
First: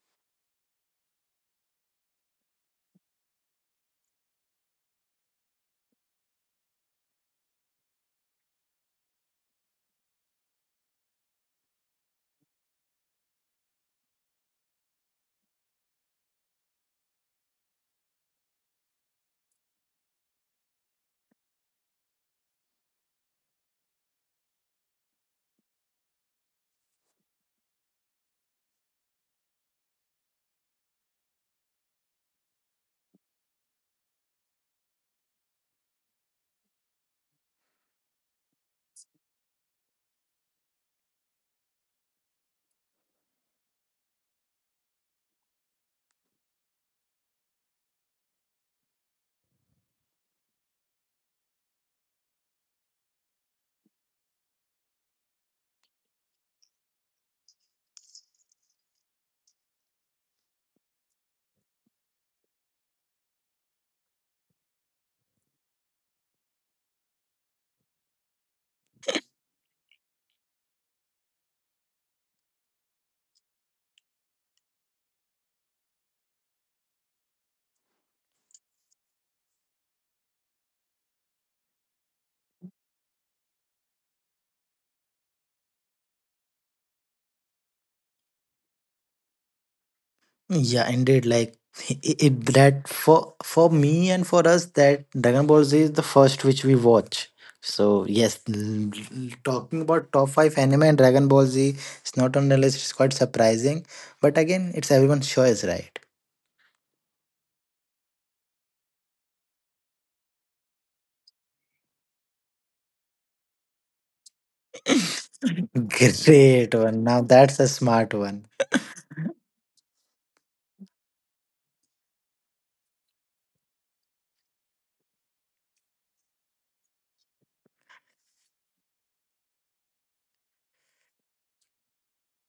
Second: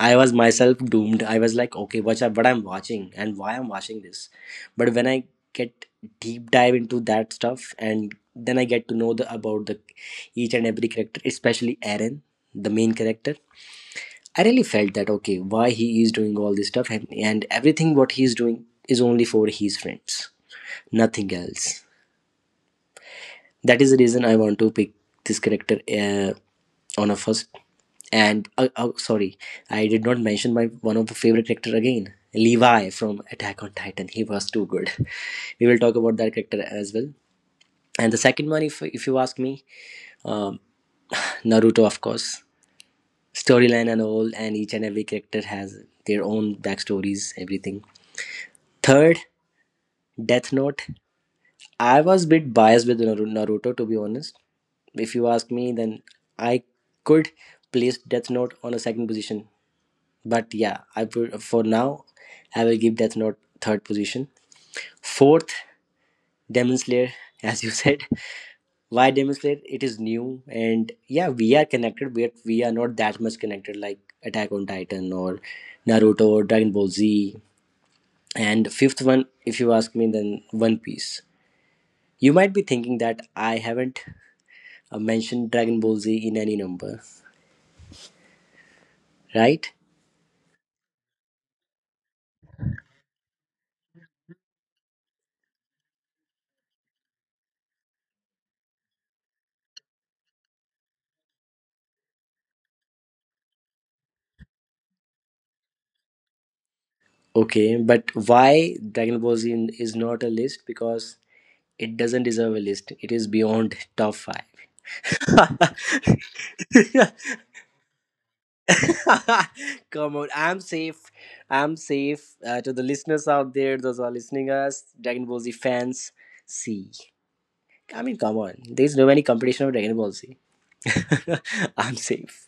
Speaker 1: I was myself doomed. I was like, okay, what's up, what I'm watching and why I'm watching this? But when I get deep dive into that stuff and then I get to know the about the each and every character, especially Aaron, the main character, I really felt that okay, why he is doing all this stuff, and everything what he's doing is only for his friends, nothing else. That is the reason I want to pick this character uh, on a first. And sorry, I did not mention my one of the favorite character again, Levi from Attack on Titan. He was too good. We will talk about that character as well. And the second one, if you ask me, um, Naruto, of course, storyline and all, and each and every character has their own backstories, everything. Third, Death Note. I was a bit biased with Naruto, to be honest. If you ask me, then I could place Death Note on a second position. But yeah, I put, for now I will give Death Note third position. Fourth, Demon Slayer, as you said. Why Demon Slayer? It is new and yeah, we are connected, but we are not that much connected like Attack on Titan or Naruto or Dragon Ball Z. And fifth one, if you ask me, then One Piece. You might be thinking that I haven't mentioned Dragon Ball Z in any number, right?
Speaker 2: Yeah, indeed. Like, it that for me and for us, that Dragon Ball Z is the first which we watch. So yes, talking about top five anime and Dragon Ball Z, it's not on the list. It's quite surprising, but again, it's everyone's choice, right?
Speaker 1: Okay, but why Dragon Ball Z is not a list? Because it doesn't deserve a list. It is beyond top five.
Speaker 2: Great one. Now that's a smart one.
Speaker 1: Come on, I'm safe. I'm safe. To the listeners out there, those who are listening us, Dragon Ball Z fans, see. I mean, come on. There's no any competition of Dragon Ball Z. I'm safe.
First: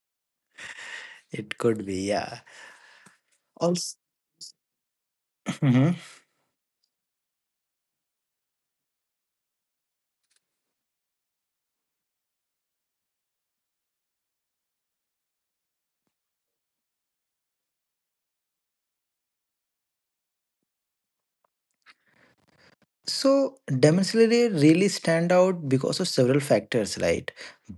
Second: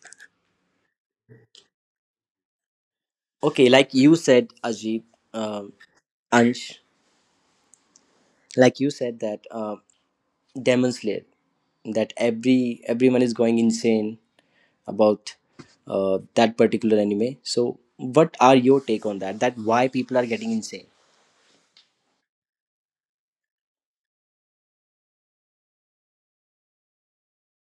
Speaker 2: It could be, yeah.
Speaker 1: Okay, like
Speaker 2: Also,
Speaker 1: you said, Ajit, um, Ansh, like you said that Demon Slayer, that everyone is going insane about that particular anime, so what are your take on that, that why people are getting insane?
Speaker 2: So Damasley really stand out because of several factors, right?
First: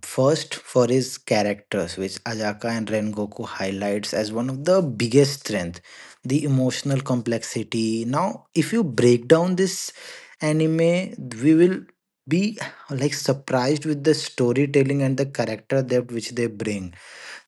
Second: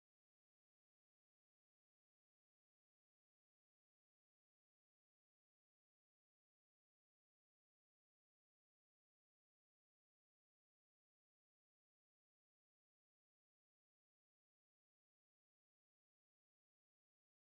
Speaker 2: First, for his characters, which Ajaka and Rengoku highlights as one of the biggest strength, the emotional complexity. Now, if you break down this anime, we will be, like, surprised with the storytelling and the character depth which they bring.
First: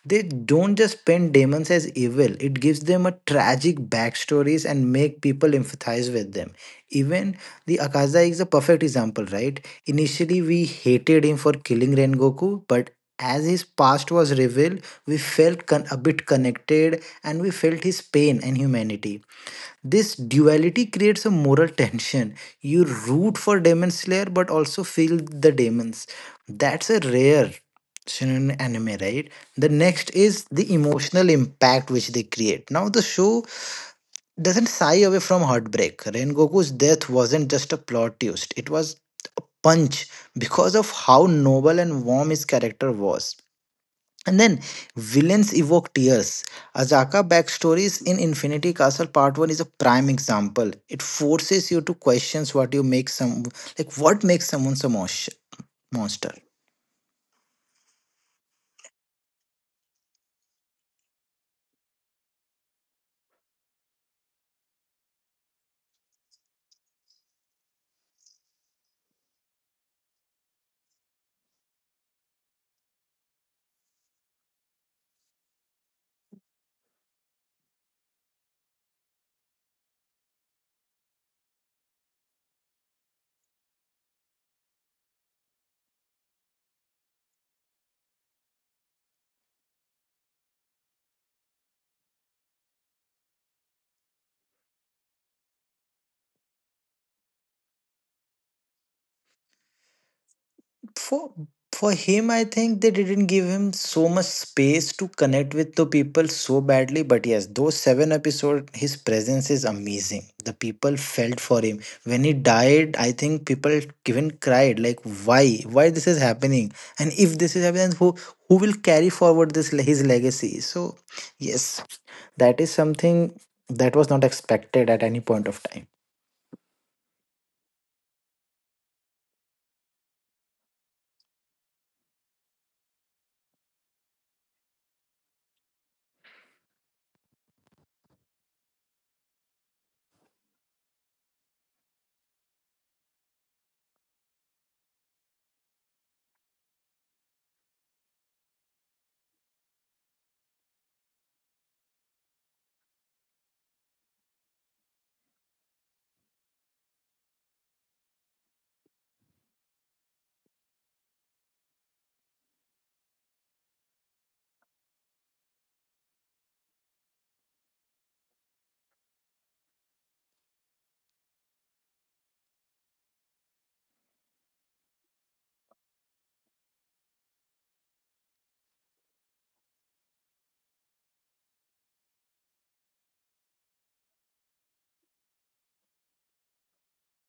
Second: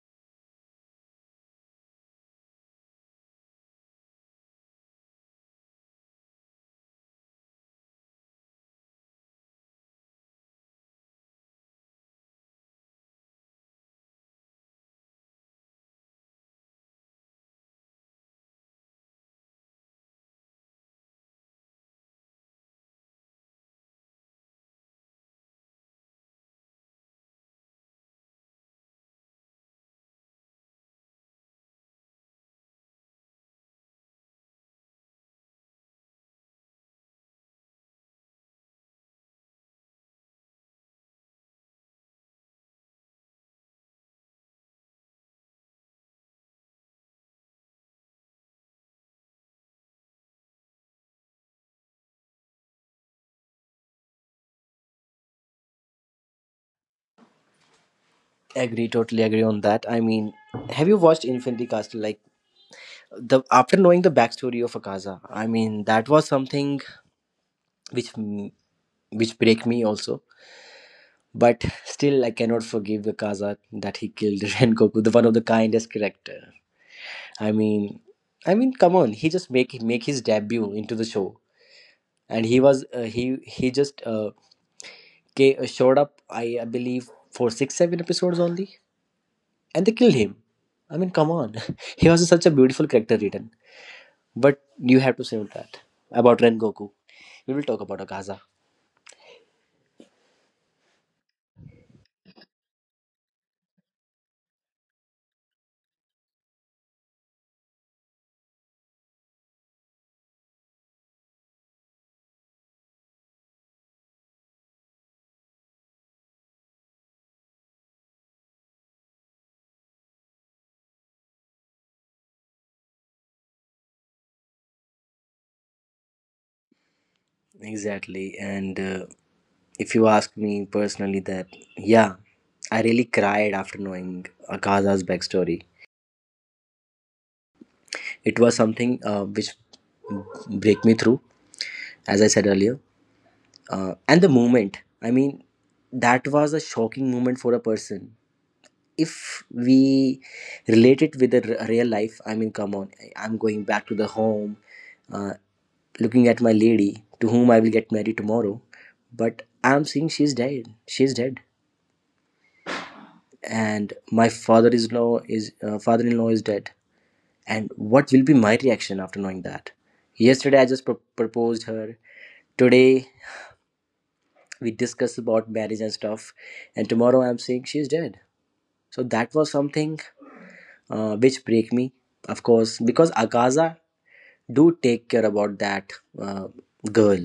Speaker 2: They don't just paint demons as evil, it gives them a tragic backstories and make people empathize with them. Even the akaza is a perfect example, right? Initially we hated him for killing rengoku, but as his past was revealed, we felt a bit connected, and we felt his pain and humanity. This duality creates a moral tension. You root for Demon Slayer but also feel the demons. That's a rare shonen anime, right? The next is the emotional impact which they create. Now, the show doesn't sigh away from heartbreak. Rengoku's death wasn't just a plot twist, it was a punch because of how noble and warm his character was. And then villains evoke tears. Azaka backstories in Infinity Castle Part 1 is a prime example. It forces you to questions what you make some, like, what makes someone a monster.
Speaker 1: Agree, totally agree on that. I mean, have you watched Infinity Castle? Like, the after knowing the backstory of Akaza, I mean, that was something which which break me also, but still I cannot forgive Akaza that he killed Rengoku, the one of the kindest character. i mean I mean, come on, he just make his debut into the show, and he was he just showed up, I believe for 6 7 episodes only, and they killed him. I mean, come on, he was such a beautiful character written. But you have to say that about ren goku we will talk about Akaza.
Speaker 2: for for him, I think they didn't give him so much space to connect with the people so badly. But yes, those seven episodes his presence is amazing. The people felt for him when he died. I think people even cried, like, why this is happening? And if this is happening, who will carry forward this his legacy? So yes, that is something that was not expected at any point of time.
Speaker 1: Exactly. And if you ask me personally that, yeah, I really cried after knowing Akaza's backstory. It was something which break me through, as I said earlier. And the moment, I mean, that was a shocking moment for a person, if we relate it with the real life. I mean, come on, I'm going back to the home, uh, looking at my lady to whom I will get married tomorrow, but I'm seeing she's dead, she's dead. And my father-in-law is dead. And what will be my reaction after knowing that yesterday I just proposed her. Today, we discussed about marriage and stuff, and tomorrow I'm saying she's dead. So that was something which break me, of course, because Akaza do take care about that uh, girl.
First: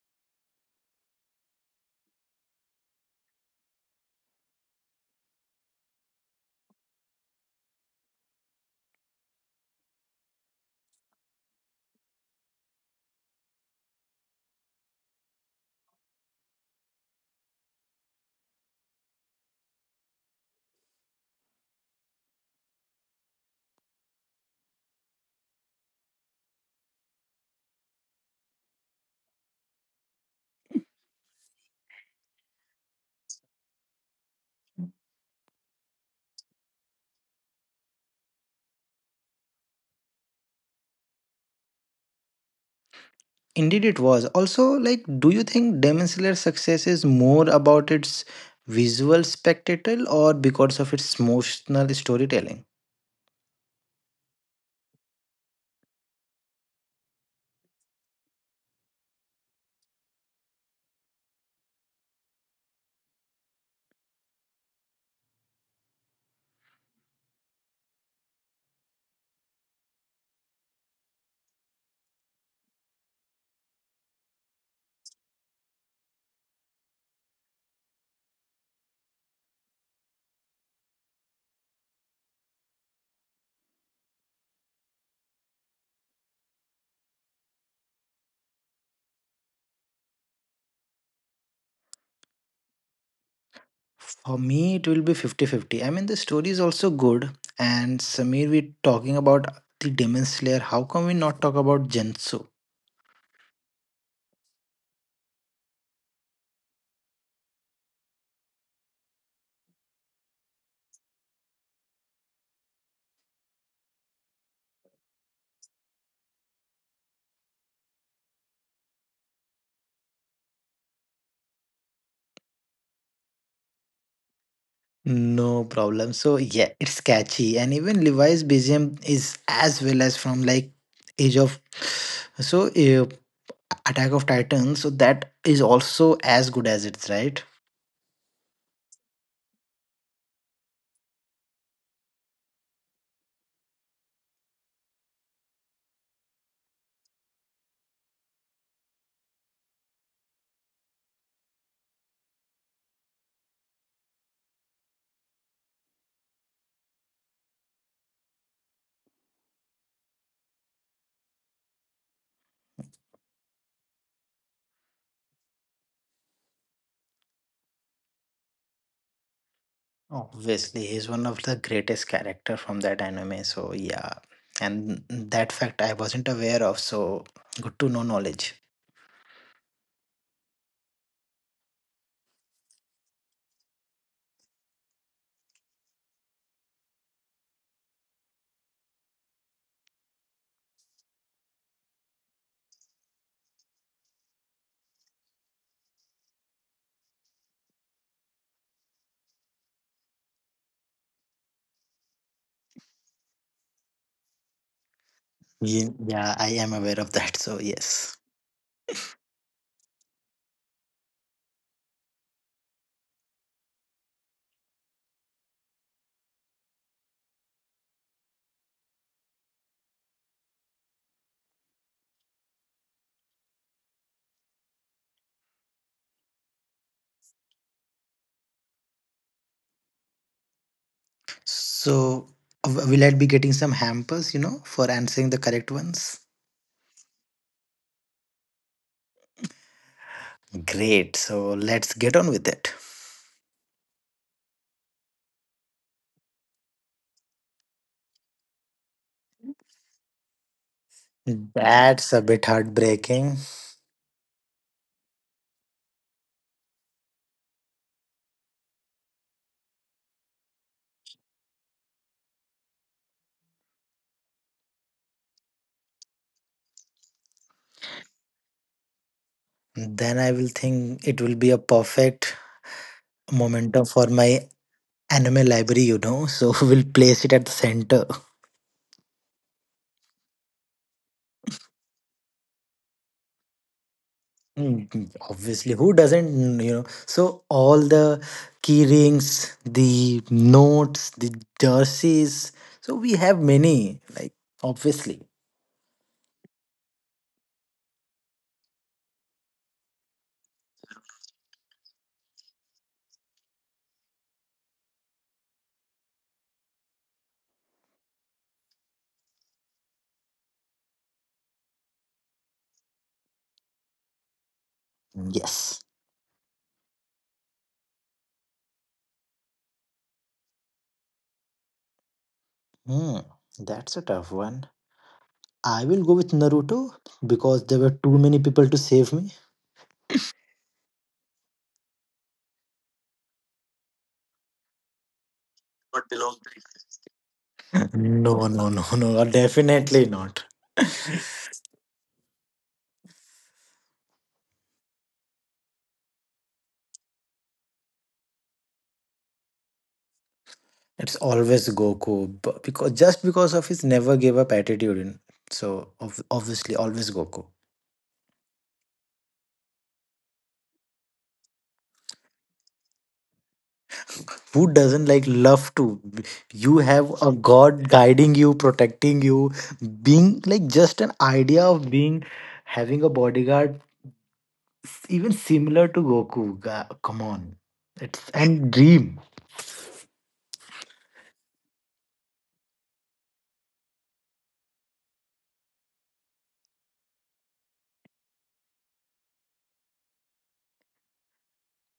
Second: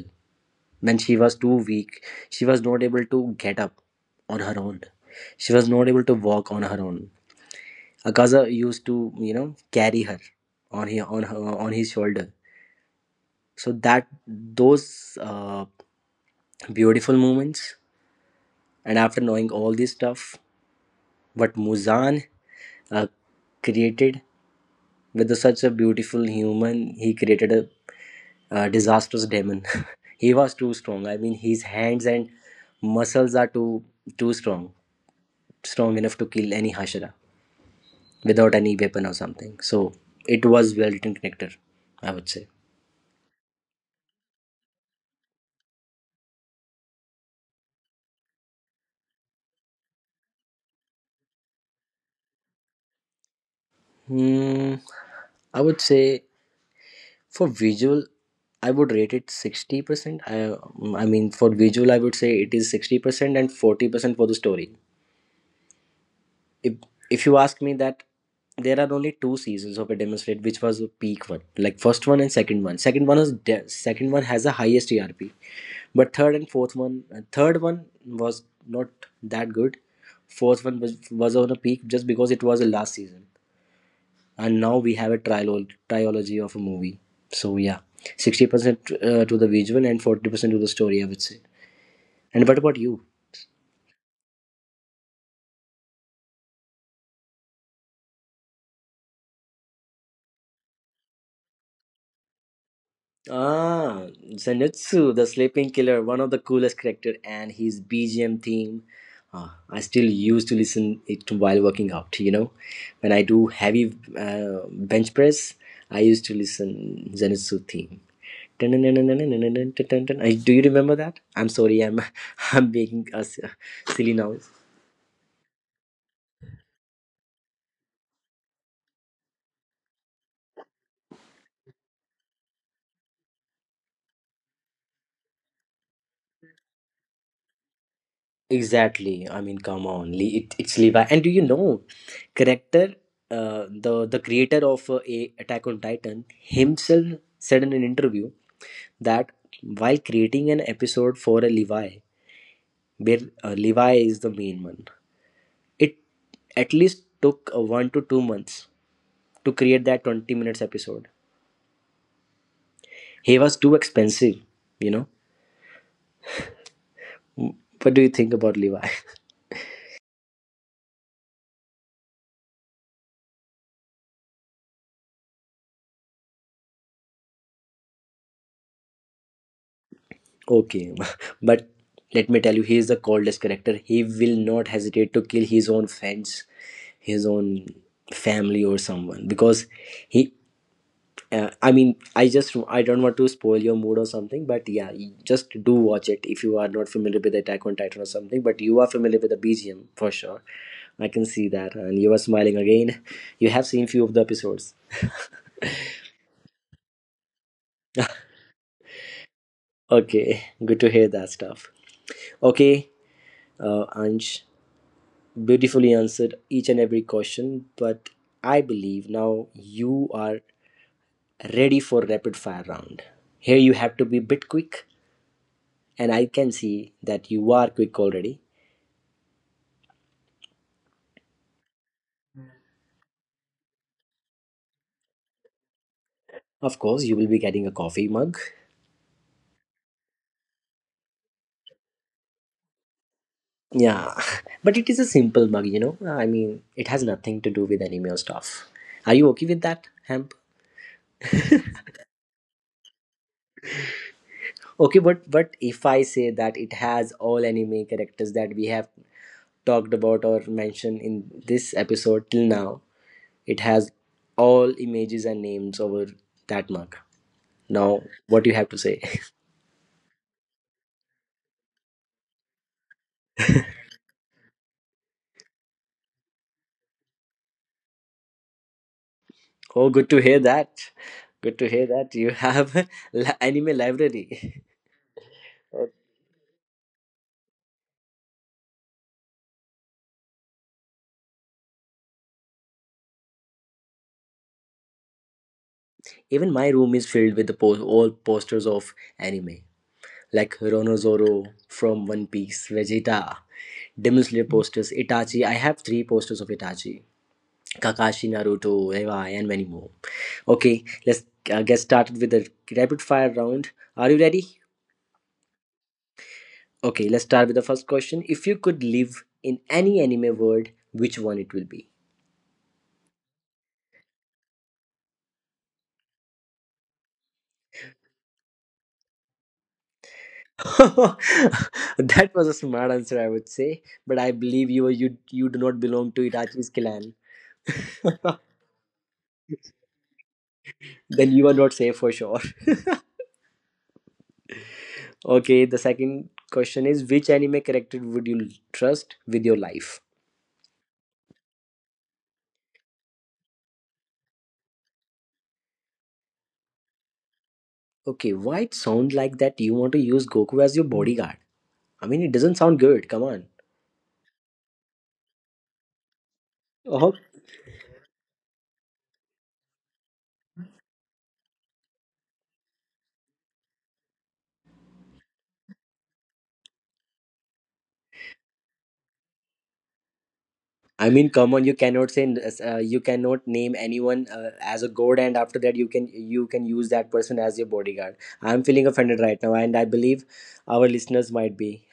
Speaker 1: When she was too weak, she was not able to get up on her own, she was not able to walk on her own. Akaza used to, you know, carry her on his shoulder. So that, those beautiful moments, and after knowing all this stuff. But Muzan uh, created with such a beautiful human, he created a disastrous demon. He was too strong. I mean, his hands and muscles are too strong, strong enough to kill any Hashira without any weapon or something. So it was well written connector, I would say.
Speaker 2: Indeed, it was. Also, like, do you think Demon Slayer's success is more about its visual spectacle or because of its emotional storytelling?
Speaker 1: Hmm, I would say for visual, I would rate it 60%. I mean, for visual, I would say it is 60% and 40% for the story. if if you ask me that, there are only two seasons of Artemis Red, which was the peak one, like first one and second one. Second one second one has the highest ERP, but third and fourth one, third one was not that good. Fourth one was on a peak just because it was the last season, and now we have a trial trilogy of a movie. So yeah, 60% to the visual and 40% to the story, I would say. And what about you?
Speaker 2: For me, it will be fifty-fifty. I mean, the story is also good. And Samir, we're talking about the Demon Slayer. How come we not talk about Gensu?
Speaker 1: Ah, Zenitsu, the Sleeping Killer, one of the coolest character, and his BGM theme. Ah, I still used to listen it while working out. When I do heavy bench press, I used to listen Zenitsu theme. Dun, dun, dun, dun, dun, dun, dun, dun, dun, dun. Do you remember that? I'm sorry, I'm I'm making us silly now.
Speaker 2: No problem. So, yeah, it's catchy. And even Levi's BGM is as well as from, like, Age of. So, Attack of Titans. So that is also as good as it's, right.
Speaker 1: Exactly. I mean, come on, it's Levi. And do you know, character, the creator of a Attack on Titan himself said in an interview that while creating an episode for a Levi, where Levi is the main one, it at least took 1 to 2 months to create that 20 minutes episode. He was too expensive, you know. What do you think about Levi?
Speaker 2: Oh, obviously, he's one of the greatest character from that anime. So yeah, and that fact I wasn't aware of. So good to know knowledge.
Speaker 1: Okay, but let me tell you, he is the coldest character. He will not hesitate to kill his own friends, his own family, or someone because he. I mean, I don't want to spoil your mood or something, but yeah, you just do watch it if you are not familiar with Attack on Titan or something. But you are familiar with the BGM for sure. I can see that, and you are smiling again. You have seen few of the episodes.
Speaker 2: Yeah, I am aware of that. So yes.
Speaker 1: Okay, good to hear that stuff. Okay, Ansh. Beautifully answered each and every question, but I believe now you are ready for rapid fire round. Here you have to be a bit quick, and I can see that you are quick already.
Speaker 2: So will I be getting some hampers? You know, for answering the correct ones.
Speaker 1: Of course, you will be getting a coffee mug.
Speaker 2: Great. So let's get on with it.
Speaker 1: Yeah, but it is a simple mug, you know. I mean, it has nothing to do with anime or stuff. Are you okay with that, Hemp?
Speaker 2: That's a bit heartbreaking.
Speaker 1: Okay, but if I say that it has all anime characters that we have talked about or mentioned in this episode till now, it has all images and names over that mug. Now, what do you have to say?
Speaker 2: Then I will think it will be a perfect momentum for my anime library, you know, so we'll place it at the center.
Speaker 1: Oh, good to hear that. Good to hear that you have anime library.
Speaker 2: Mm, obviously, who
Speaker 1: Okay.
Speaker 2: doesn't, you know? So all the key rings, the notes, the jerseys. So we have many, like, obviously.
Speaker 1: Even my room is filled with the all posters of anime, like Ronozoro from One Piece, Vegeta, Demon Slayer posters, Itachi. I have three posters of Itachi, Kakashi, Naruto, Eva, and many more. Okay, let's get started with the rapid fire round. Are you ready?
Speaker 2: Yes.
Speaker 1: Okay, let's start with the first question. If you could live in any anime world, which one it will be?
Speaker 2: Hmm. That's a tough one. I will go with Naruto because there were too many people to save me.
Speaker 1: That was a smart answer, I would say. But I believe you do not
Speaker 2: What
Speaker 1: belong to
Speaker 2: belongs.
Speaker 1: Itachi's clan.
Speaker 2: No, no, no, no. Definitely not.
Speaker 1: Then you are not safe for sure. Okay, the second question is which anime character would you trust with your life?
Speaker 2: It's always Goku because just because of his never gave up attitude. So obviously, always Goku.
Speaker 1: Okay, why it sound like that you want to use Goku as your bodyguard? I mean, it doesn't sound good. Come on.
Speaker 2: Who doesn't like love to? b- You have a god guiding you, protecting you, being like just an idea of being having a bodyguard, even similar to Goku. Come on, it's and dream.
Speaker 1: I mean, come on, you cannot say you cannot name anyone as a god, and after that you can use that person as your bodyguard. I'm feeling offended right now, and I believe our listeners might be.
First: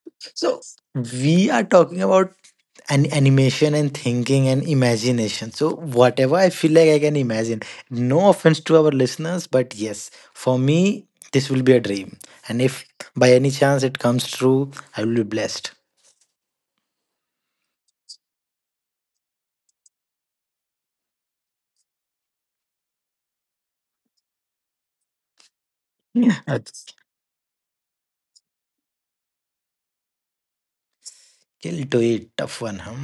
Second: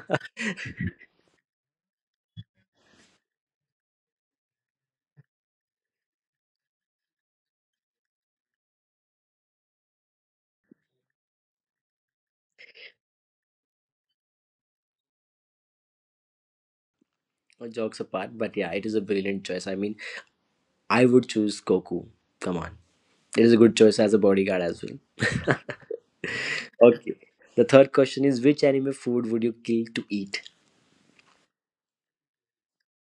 Speaker 2: So we are talking about and animation and thinking and imagination. So whatever I feel like I can imagine. No offense to our listeners, but yes, for me this will be a dream. And if by any chance it comes true, I will be blessed.
Speaker 1: All Jokes apart, but yeah, it is a brilliant choice. I mean, I would choose Goku. Come on, it is a good choice as a bodyguard as well.
Speaker 2: Yeah. That's-
Speaker 1: Okay, the third question is which anime food would you kill to eat?
Speaker 2: Kill to it, tough one, huh?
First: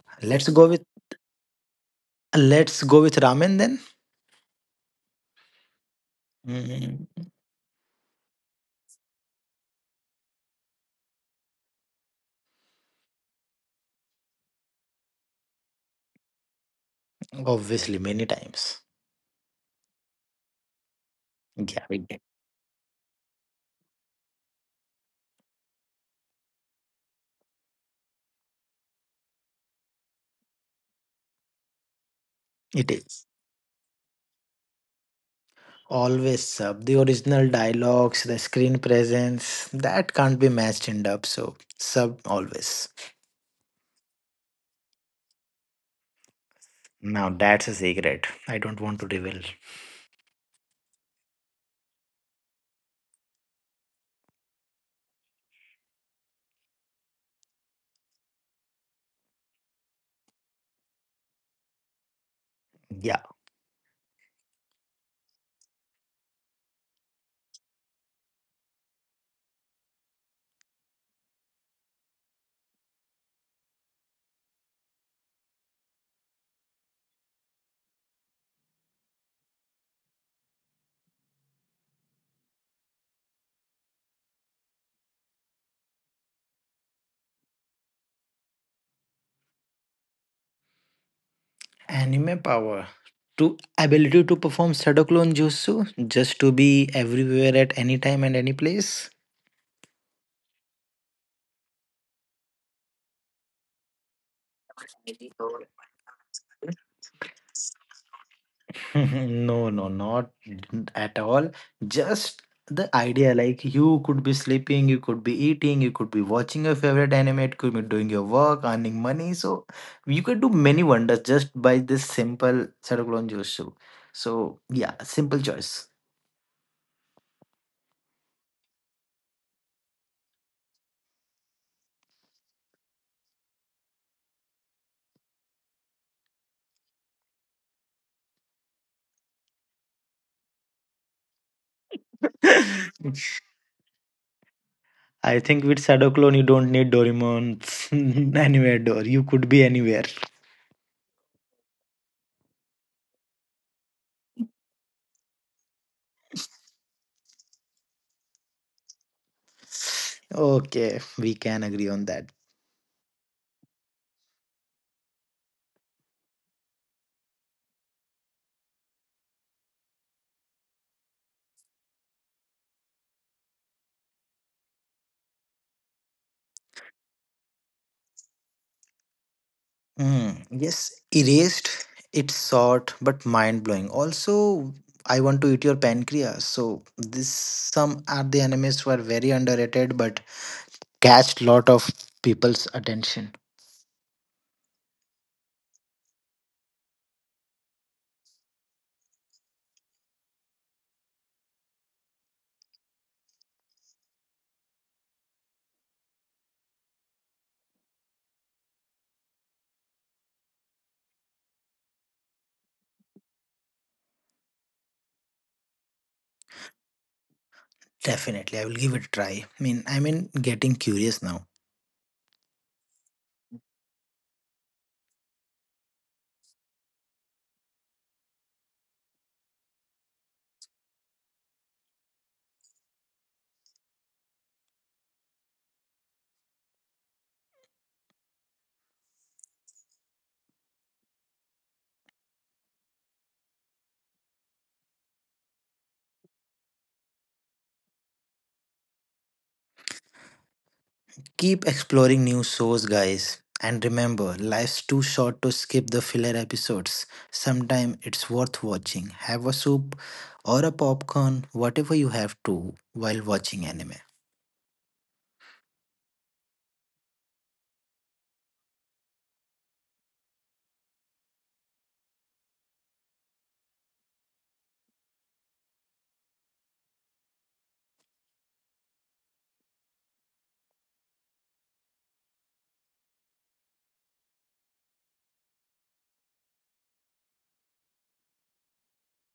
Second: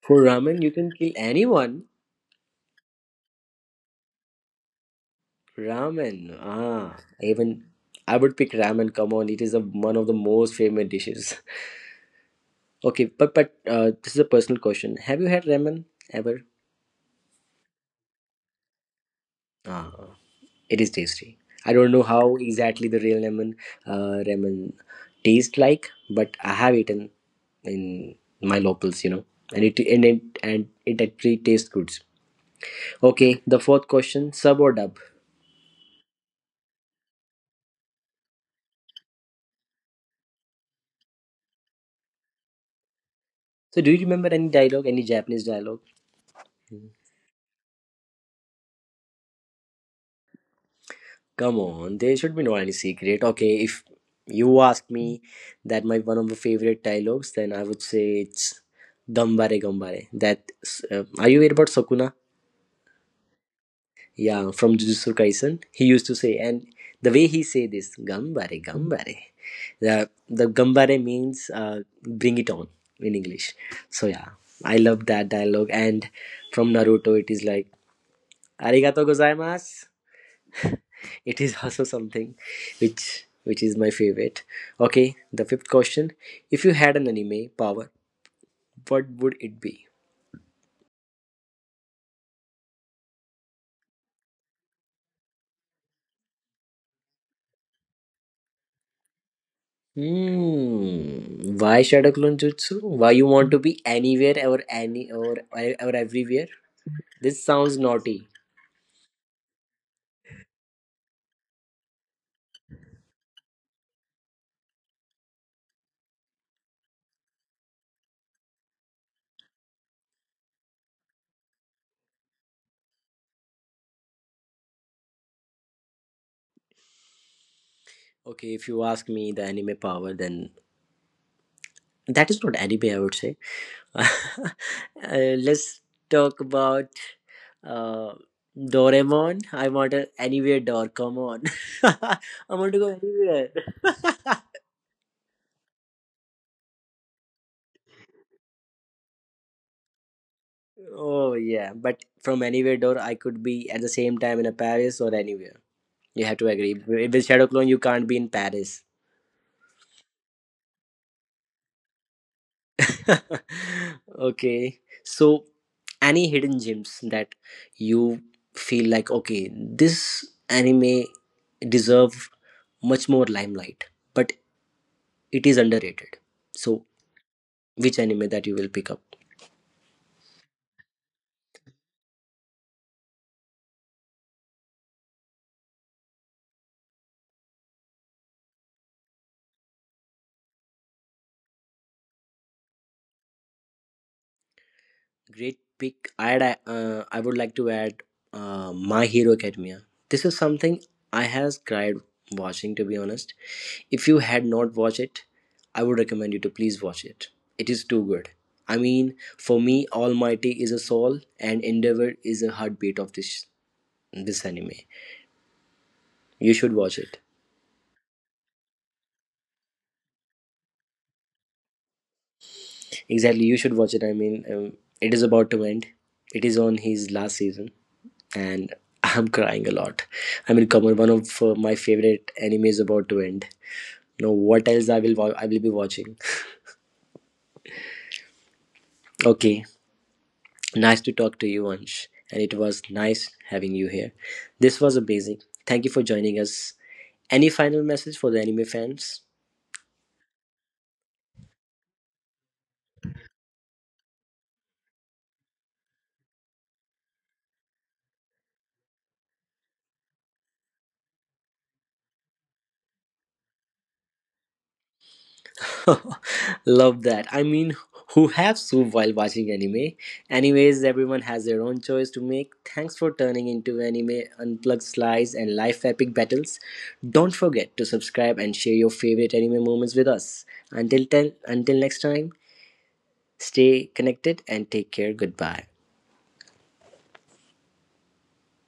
Speaker 1: For
Speaker 2: Let's
Speaker 1: ramen,
Speaker 2: go
Speaker 1: you
Speaker 2: with
Speaker 1: can kill anyone.
Speaker 2: let's go with ramen then.
Speaker 1: Ramen. Ah,
Speaker 2: Mm,
Speaker 1: even I would pick ramen. Come on, it is a, one of the most favorite dishes. Okay, but this is a personal question. Have you had ramen ever?
Speaker 2: obviously, many times.
Speaker 1: Ah, it is tasty. I
Speaker 2: Yeah,
Speaker 1: don't
Speaker 2: we
Speaker 1: know
Speaker 2: did.
Speaker 1: how exactly the real ramen ramen tastes like, but I have eaten in my locals, you know, and it actually tastes good.
Speaker 2: It is.
Speaker 1: Okay, the fourth question: sub or dub?
Speaker 2: Always sub the original dialogues, the screen presence that can't be matched in dub. So sub always.
Speaker 1: So, do you remember any dialogue, any Japanese dialogue? Hmm.
Speaker 2: Now that's a secret. I don't want to reveal.
Speaker 1: Come on, there should be no any secret. Okay, if you ask me that my one of the favorite dialogues, then I would say it's "Gambare Gambare." That are you aware about Sakuna?
Speaker 2: Yeah.
Speaker 1: Yeah, from Jujutsu Kaisen, he used to say, and the way he say this "Gambare Gambare," the "Gambare" means bring it on in English. So yeah, I love that dialogue. And from Naruto, it is like "Arigato gozaimasu." It is also something which is my favorite. Okay, the fifth question: if you had an anime power, what would it be?
Speaker 2: Anime power. To ability to perform Shadow Clone Jutsu just to be everywhere at any time and any place.
Speaker 1: Hmm, why shadow clone jutsu? Why you want to be anywhere or or everywhere? This sounds naughty.
Speaker 2: no, no, not at all. Just the idea, like, you could be sleeping, you could be eating, you could be watching your favorite anime, it could be doing your work, earning money. So you could do many wonders just by this simple Shadow Clone Jutsu. So yeah, simple choice.
Speaker 1: Okay, if you ask me the anime power, then that is not anime, I would say. uh, let's talk about Uh, Doraemon. I want a anywhere door. Come on, I want to go anywhere.
Speaker 2: I think with Shadow Clone you don't need Doraemon anywhere door. You could be anywhere.
Speaker 1: Oh yeah, but from anywhere door, I could be at the same time in a Paris or anywhere. You have to agree. With Shadow Clone, you can't be in Paris.
Speaker 2: Okay, we can agree on that.
Speaker 1: Okay, so any hidden gems that you feel like okay, this anime deserve much more limelight, but it is underrated. So, which anime that you will pick up?
Speaker 2: Hmm. Yes, erased. It's short but mind blowing. Also, I want to eat your pancreas. So this, some are the animes who are very underrated but catch lot of people's attention.
Speaker 1: Great pick. I'd I would like to add My Hero Academia. This is something I has cried watching to be honest. If you had not watched it, I would recommend you to please watch it. It is too good. I mean, for me, Almighty is a soul and Endeavor is a heartbeat of this anime. You should watch it.
Speaker 2: Definitely, I will give it a try. I mean, getting curious now.
Speaker 1: Exactly, you should watch it. I mean, it is about to end. It is on his last season. And I'm crying a lot. I mean, Kamar, one of my favorite anime is about to end. Now, what else I will be watching? Okay, nice to talk to you, Ansh, and it was nice having you here. This was amazing. Thank you for joining us. Any final message for the anime fans?
Speaker 2: Keep exploring new shows, guys. And remember, life's too short to skip the filler episodes. Sometimes it's worth watching. Have a soup or a popcorn, whatever you have to, while watching anime.
Speaker 1: Love that. I mean, who have soup while watching anime? Anyways, everyone has their own choice to make. Thanks for turning into anime unplugged slides and life epic battles. Don't forget to subscribe and share your favorite anime moments with us. Until next time, stay connected and take care. Goodbye.